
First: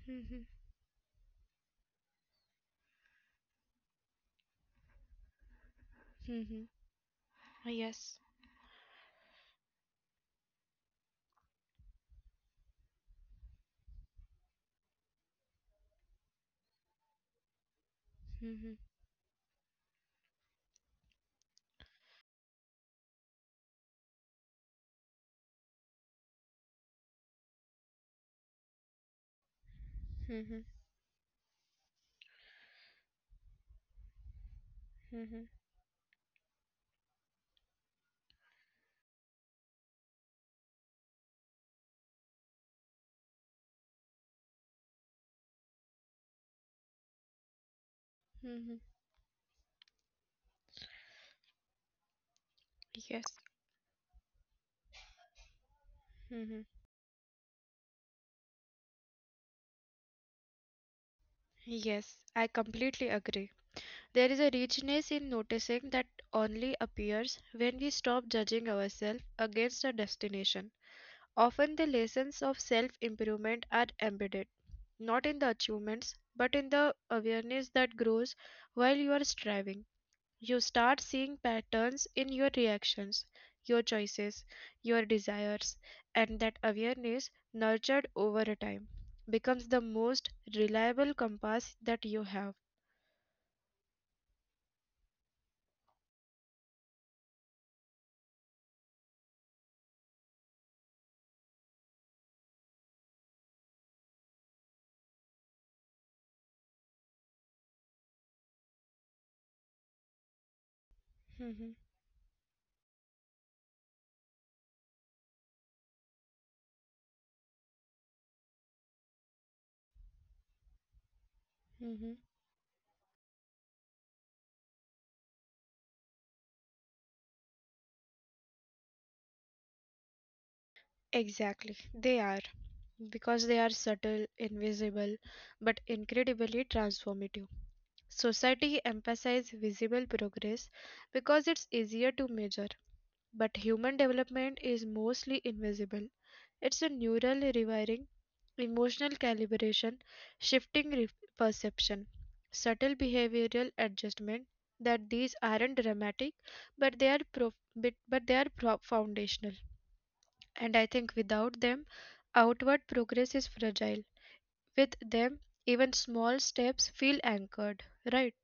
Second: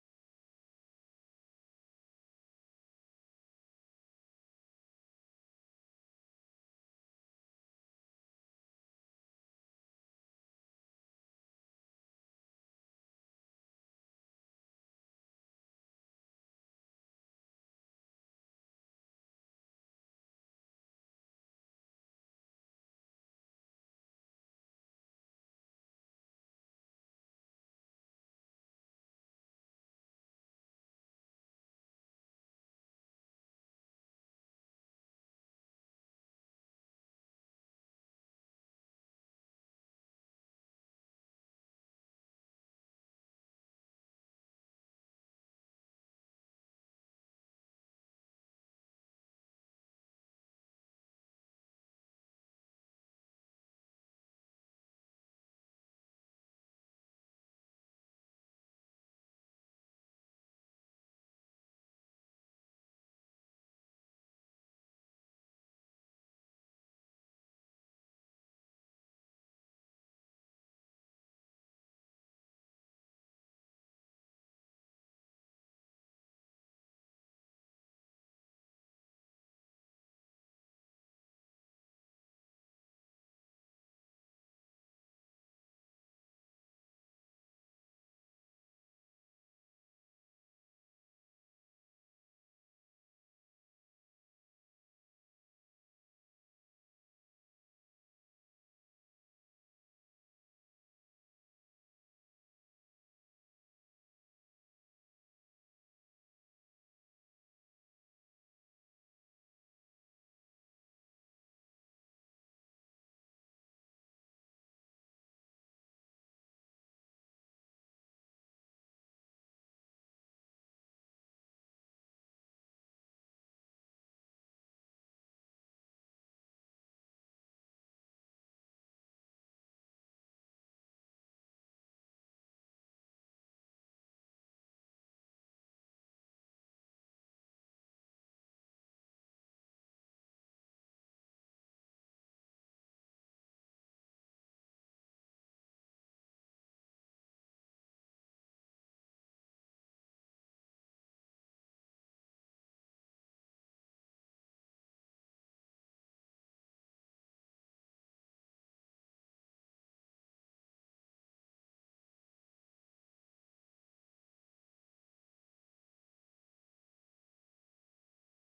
S1: Mhm. Mhm. Yes. Mhm. Mhm. Mhm. Mhm. Yes. Mhm. Yes, I completely agree. There is a richness in noticing that only appears when we stop judging ourselves against a destination. Often the lessons of self improvement are embedded, not in the achievements, but in the awareness that grows while you are striving. You start seeing patterns in your reactions, your choices, your desires, and that awareness, nurtured over a time, becomes the most reliable compass that you have. Hmm. Hmm. Exactly, they are because they are subtle, invisible, but incredibly transformative. Society emphasizes visible progress because it's easier to measure, but human development is mostly invisible. It's a neural rewiring, emotional calibration, shifting re- perception, subtle behavioral adjustment, that these aren't dramatic but they are foundational, and I think without them outward progress is fragile, with them even small steps feel anchored, right?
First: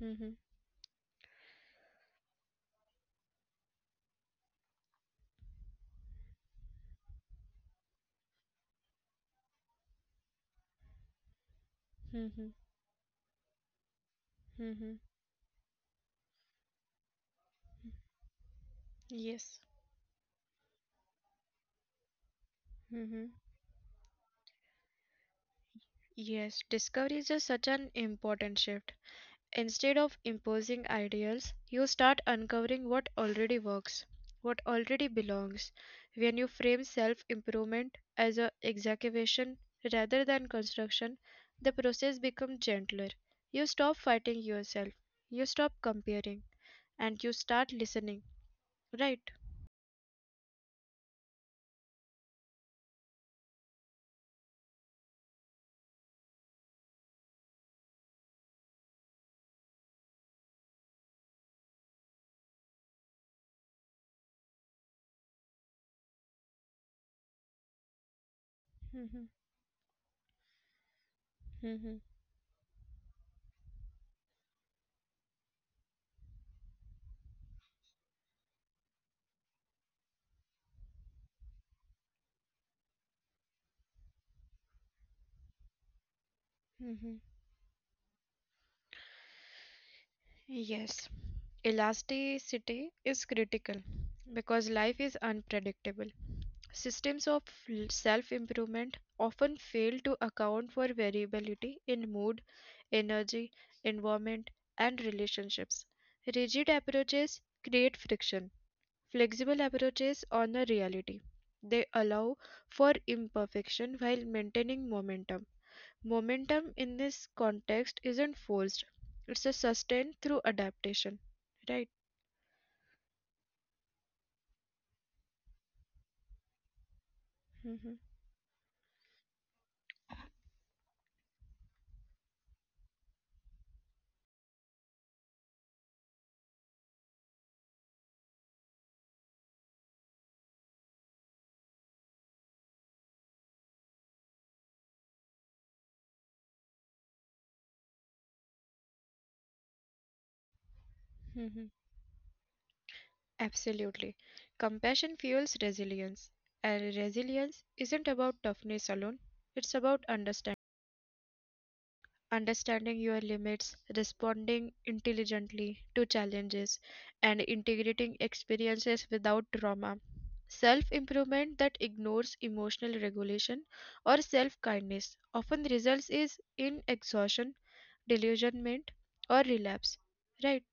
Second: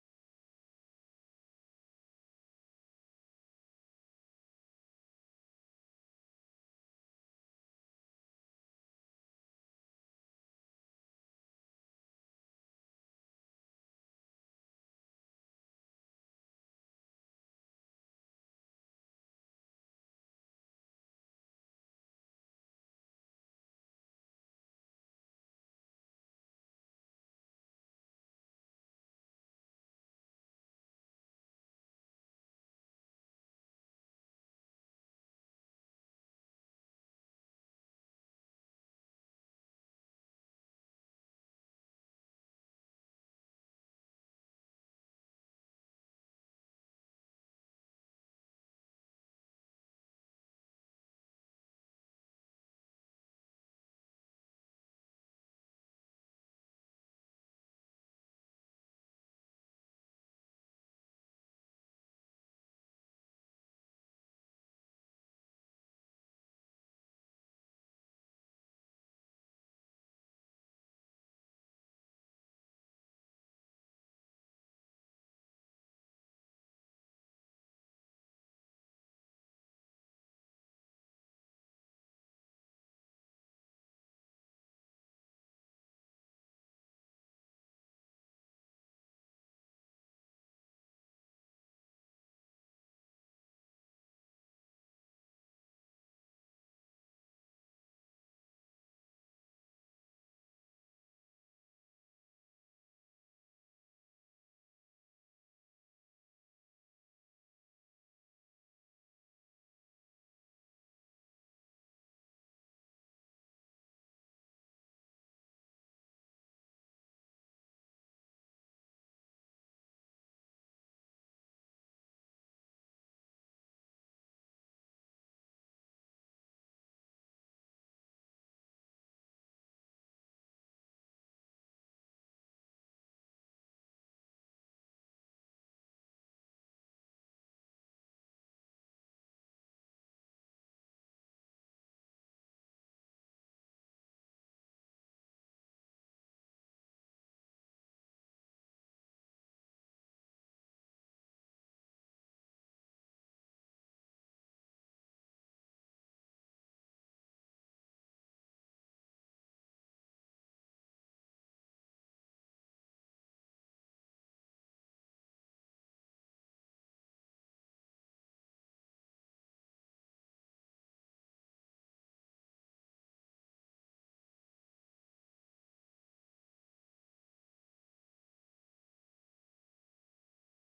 S1: Hmm. Mm-hmm. Mm-hmm. Yes. Mm-hmm. Yes, discovery is just such an important shift. Instead of imposing ideals, you start uncovering what already works, what already belongs. When you frame self improvement as a excavation rather than construction, the process becomes gentler. You stop fighting yourself, you stop comparing, and you start listening. Right? Mm-hmm. Mm-hmm. Mm-hmm. Yes. Elasticity is critical because life is unpredictable. Systems of self improvement often fail to account for variability in mood, energy, environment, and relationships. Rigid approaches create friction, flexible approaches honor reality. They allow for imperfection while maintaining momentum. Momentum in this context isn't forced, it's a sustained through adaptation, right? Mhm, mhm. Absolutely. Compassion fuels resilience, and resilience isn't about toughness alone, it's about understanding your limits, responding intelligently to challenges, and integrating experiences without trauma. Self improvement that ignores emotional regulation or self kindness often results is in exhaustion, delusionment, or relapse. Right?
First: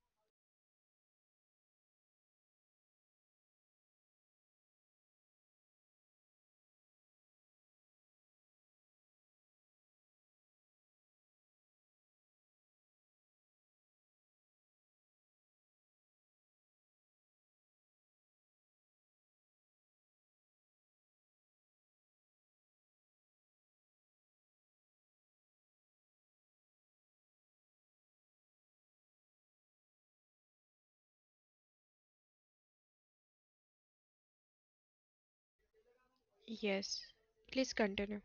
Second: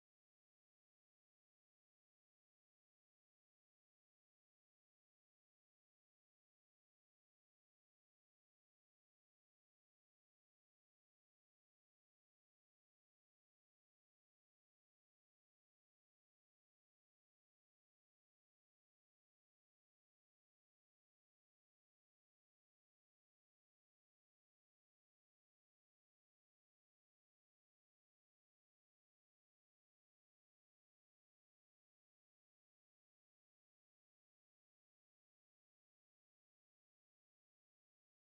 S1: Yes. Please continue.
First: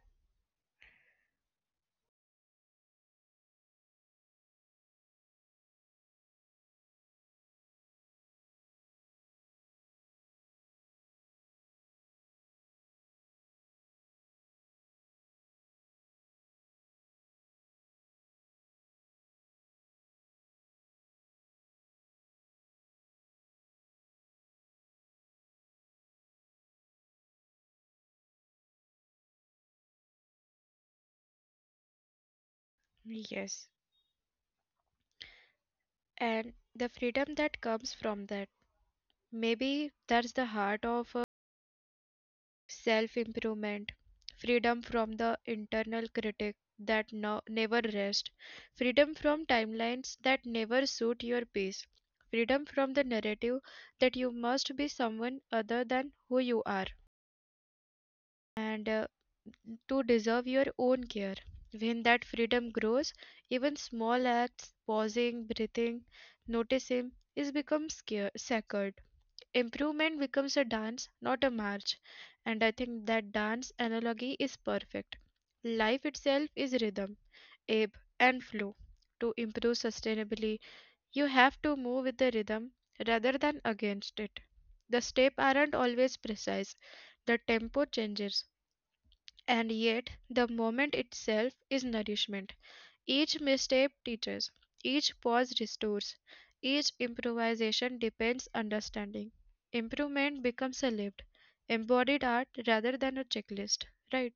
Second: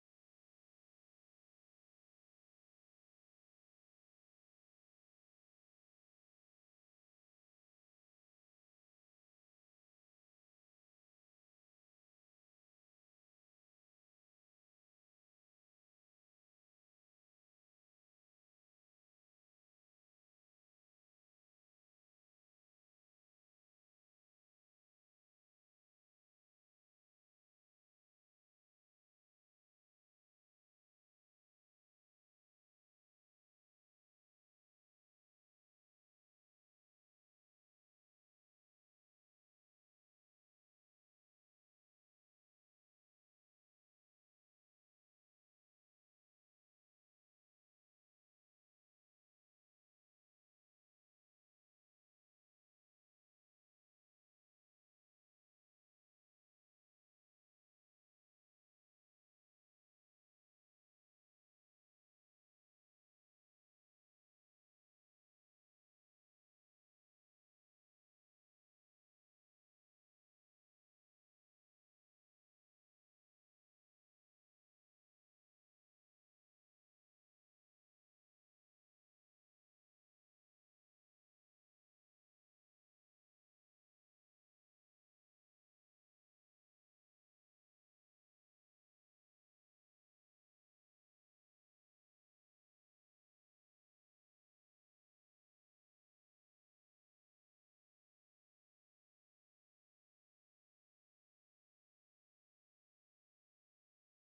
S1: Yes, and the freedom that comes from that. Maybe that's the heart of self improvement, freedom from the internal critic that no, never rests, freedom from timelines that never suit your pace, freedom from the narrative that you must be someone other than who you are, and to deserve your own care. When that freedom grows, even small acts, pausing, breathing, noticing, is become sacred. Improvement becomes a dance, not a march. And I think that dance analogy is perfect. Life itself is rhythm, ebb, and flow. To improve sustainably, you have to move with the rhythm rather than against it. The steps aren't always precise, the tempo changes, and yet the moment itself is nourishment. Each misstep teaches, each pause restores, each improvisation depends understanding. Improvement becomes a lived, embodied art rather than a checklist, right?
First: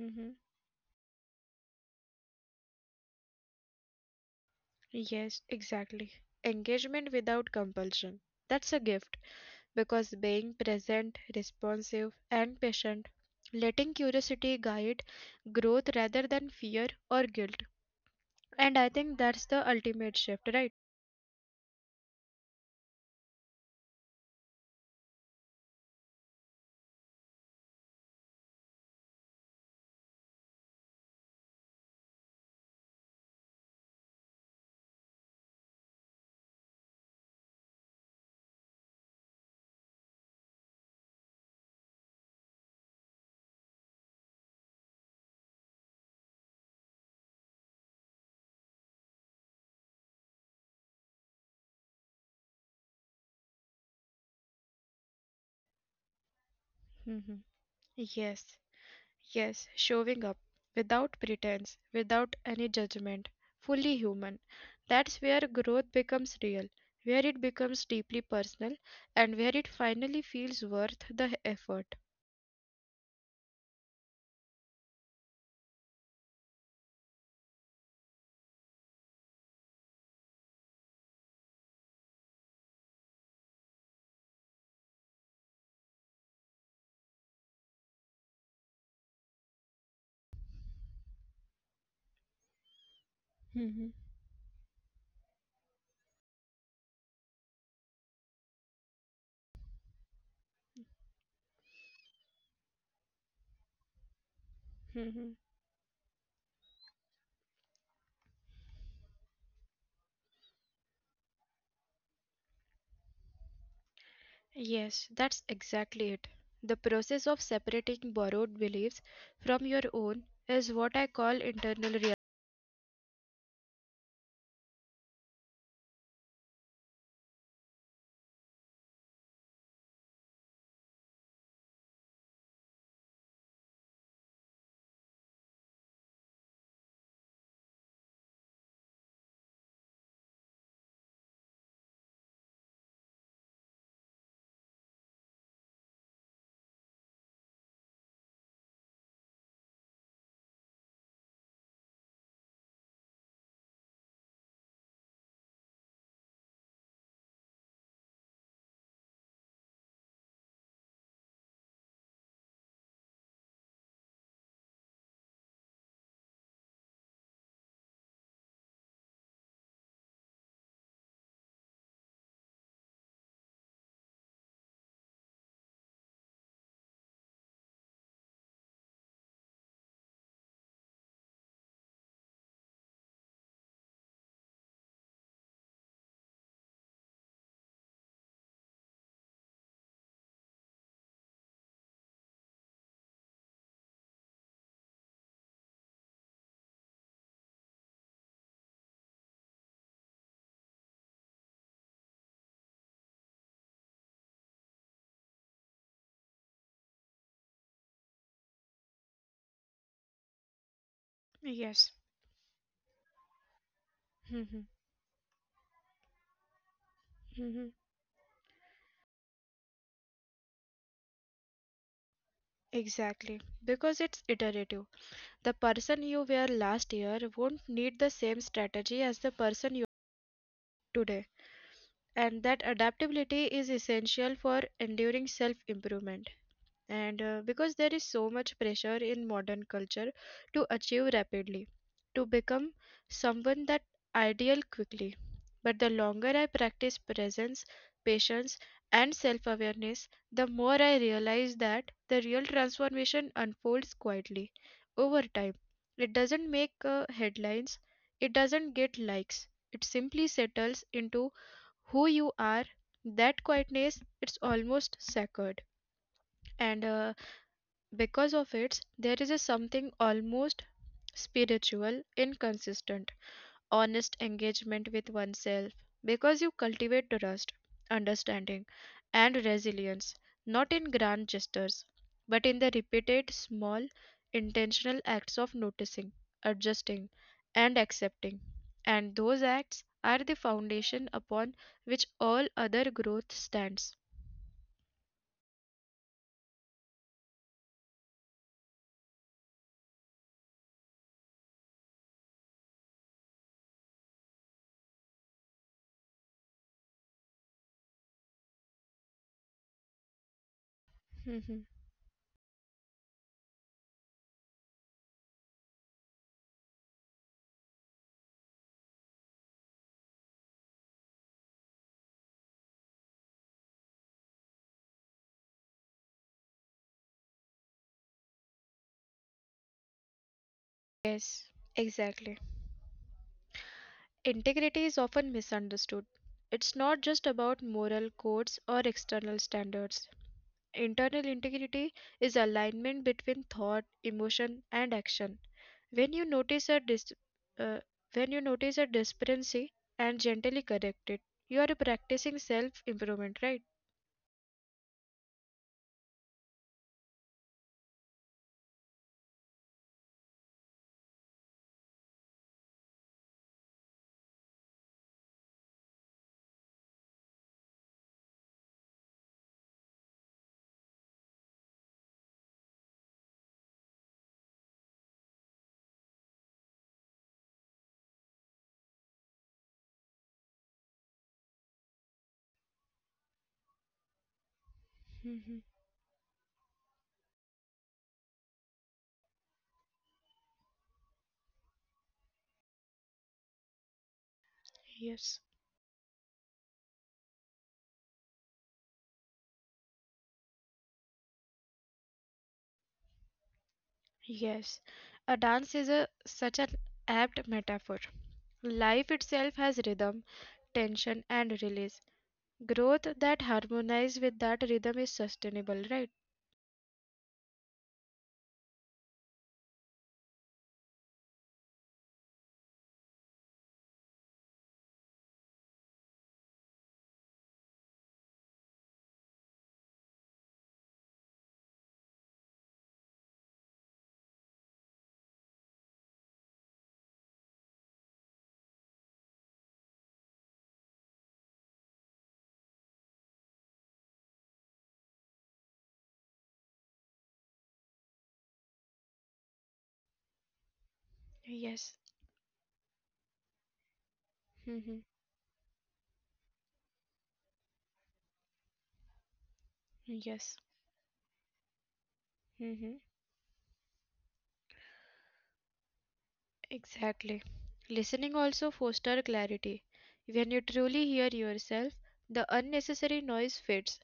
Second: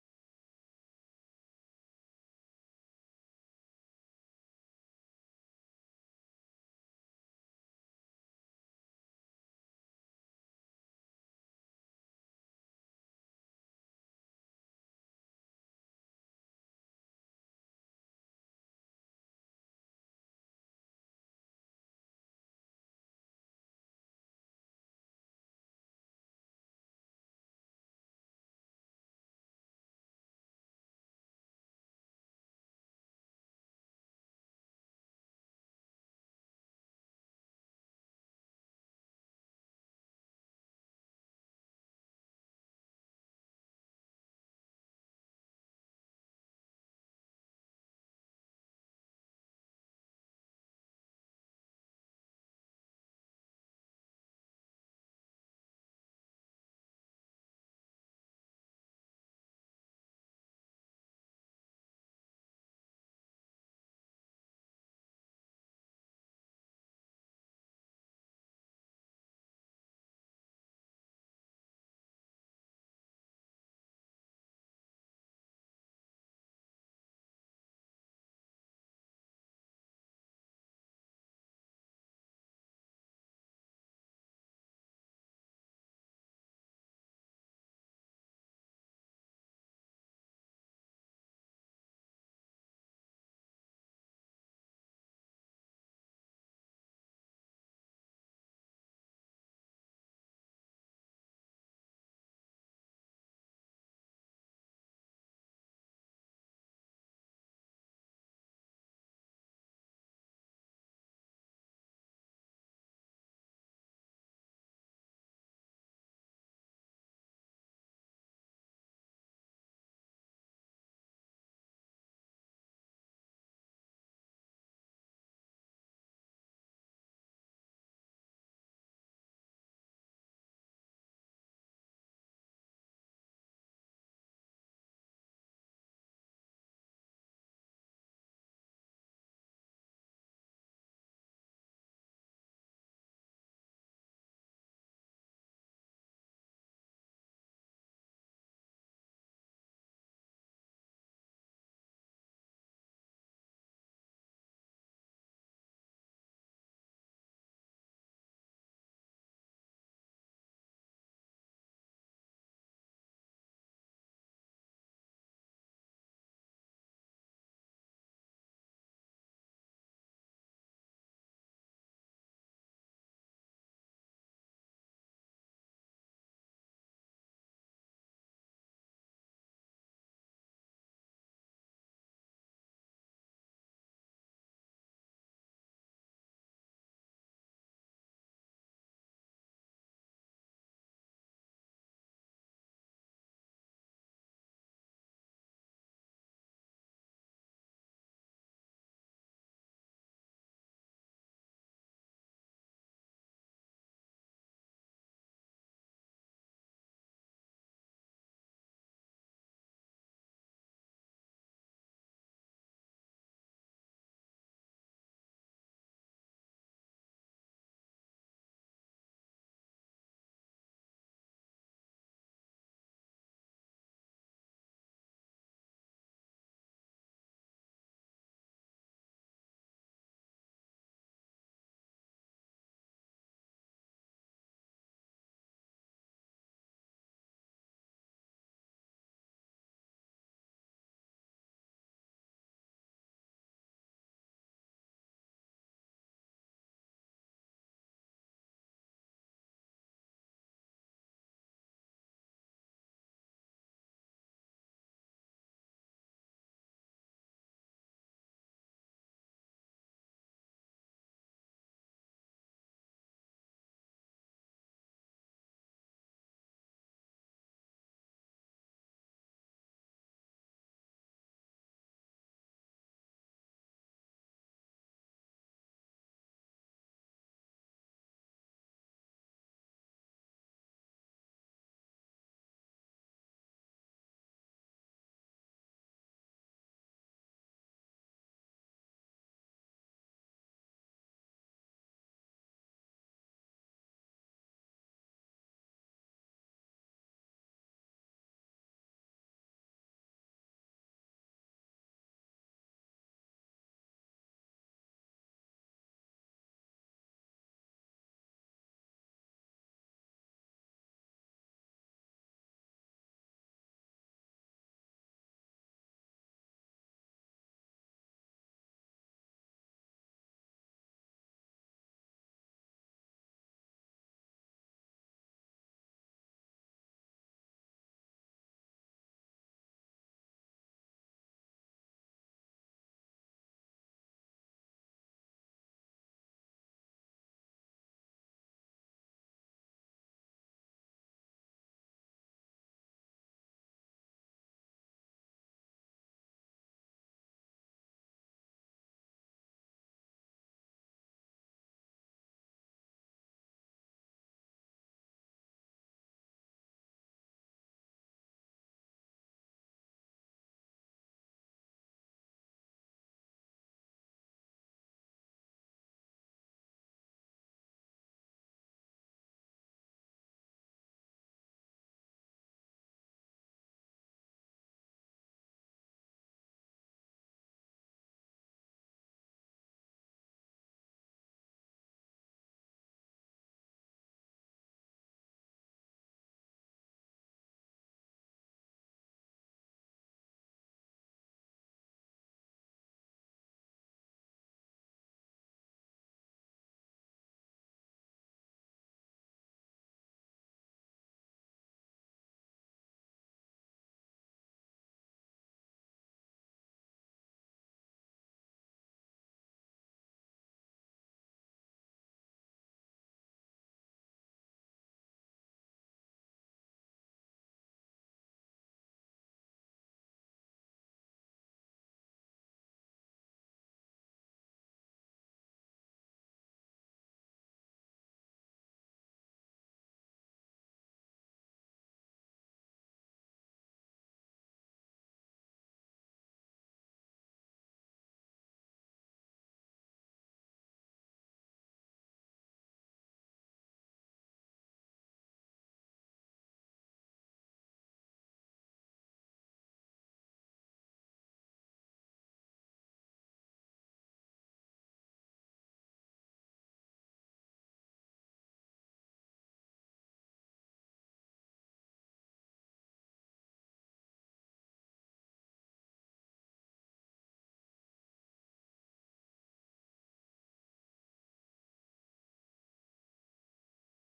S1: Hmm. Yes, exactly. Engagement without compulsion. That's a gift because being present, responsive, and patient, letting curiosity guide growth rather than fear or guilt. And I think that's the ultimate shift, right? Hmm. Yes. Yes, showing up without pretense, without any judgment, fully human. That's where growth becomes real, where it becomes deeply personal, and where it finally feels worth the effort. Mhm, mhm. Yes, that's exactly it. The process of separating borrowed beliefs from your own is what I call internal reality. Yes. Mhm. Mhm. Exactly, because it's iterative. The person you were last year won't need the same strategy as the person you are today, and that adaptability is essential for enduring self improvement, and because there is so much pressure in modern culture to achieve rapidly, to become someone that ideal quickly, but the longer I practice presence, patience, and self awareness, the more I realize that the real transformation unfolds quietly over time. It doesn't make headlines, it doesn't get likes, it simply settles into who you are. That quietness, it's almost sacred, and because of it, there is a something almost spiritual, inconsistent, honest engagement with oneself. Because you cultivate trust, understanding, and resilience, not in grand gestures, but in the repeated small, intentional acts of noticing, adjusting, and accepting. And those acts are the foundation upon which all other growth stands. Yes, exactly. Integrity is often misunderstood. It's not just about moral codes or external standards. Internal integrity is alignment between thought, emotion, and action. When you notice a dis- uh, when you notice a discrepancy and gently correct it, you are practicing self improvement, right? Mhm. Yes. Yes. A dance is a such an apt metaphor. Life itself has rhythm, tension, and release. Growth that harmonize with that rhythm is sustainable, right? Yes. Hmm. Yes. Hmm. Exactly. Listening also foster clarity. When you truly hear yourself, the unnecessary noise fades.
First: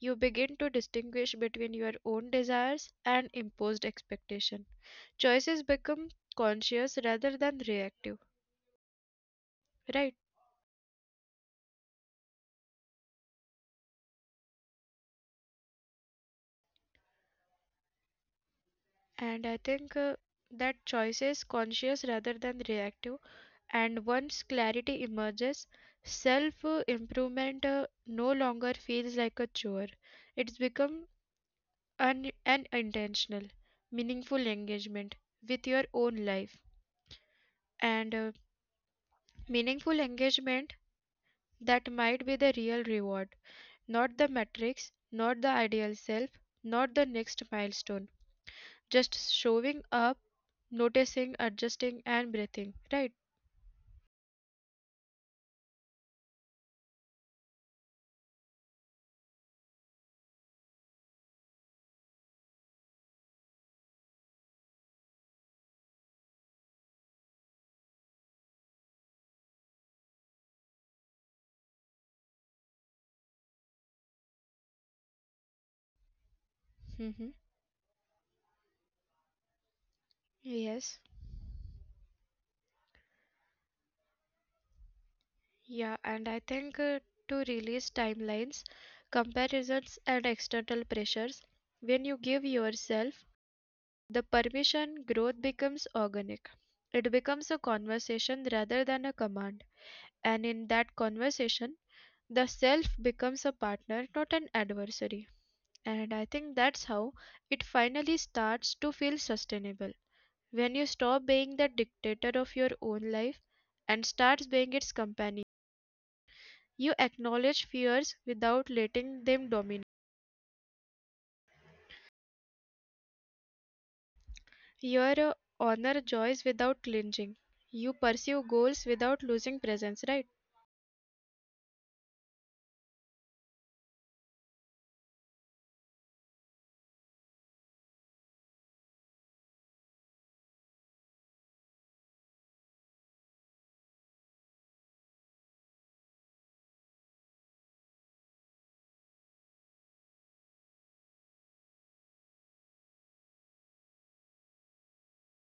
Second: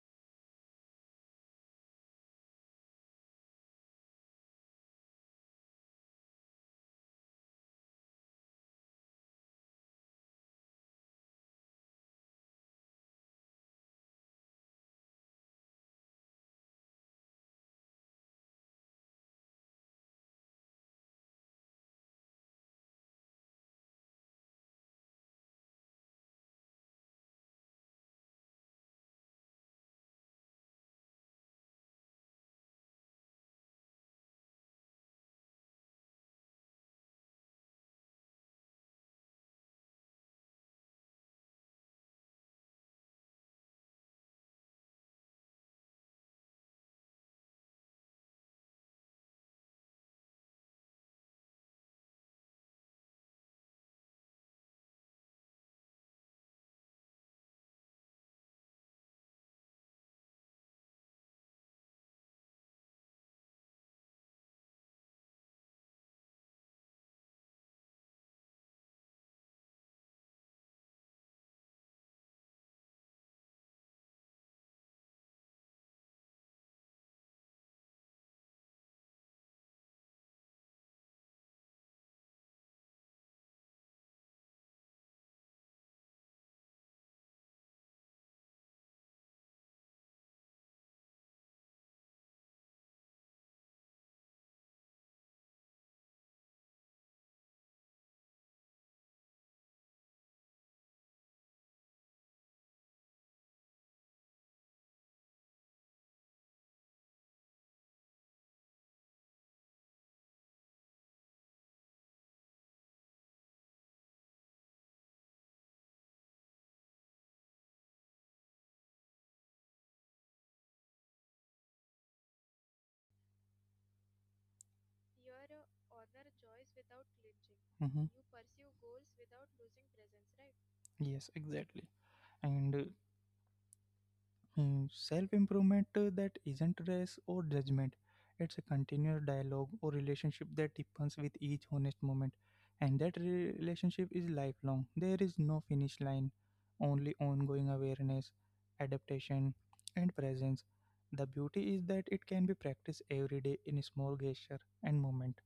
S1: You begin to distinguish between your own desires and imposed expectation. Choices become conscious rather than reactive, right? And I think that choice is conscious rather than reactive. And once clarity emerges, self improvement no longer feels like a chore. It's become an intentional, meaningful engagement with your own life. And meaningful engagement, that might be the real reward, not the metrics, not the ideal self, not the next milestone. Just showing up, noticing, adjusting, and breathing, right? Mm-hmm. Yes. Yeah, and I think to release timelines, comparisons, and external pressures, when you give yourself the permission, growth becomes organic. It becomes a conversation rather than a command. And in that conversation, the self becomes a partner, not an adversary. And I think that's how it finally starts to feel sustainable. When you stop being the dictator of your own life and starts being its companion, you acknowledge fears without letting them dominate. You honor joys without clinging. You
S2: Hmm.
S1: pursue goals without losing presence, right?
S2: Yes, exactly. And Self improvement that isn't race or judgment. It's a continuous dialogue or relationship that deepens with each honest moment. And that relationship is lifelong. There is no finish line, only ongoing awareness, adaptation, and presence. The beauty is that it can be practiced every day in a small gesture and moment.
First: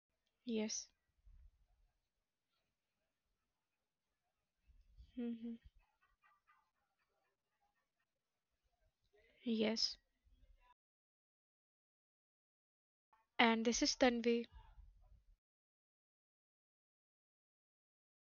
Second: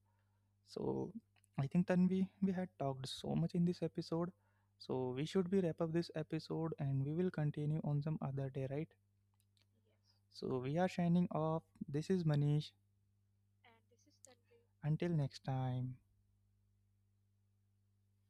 S1: Yes.
S2: So I think then we had talked so much in this episode. So we should
S1: Hmm.
S2: be wrap up this episode and we will continue on some other day, right?
S1: Yes.
S2: So we are signing off. This is Manish.
S1: And this is Tanvi.
S2: Until next time.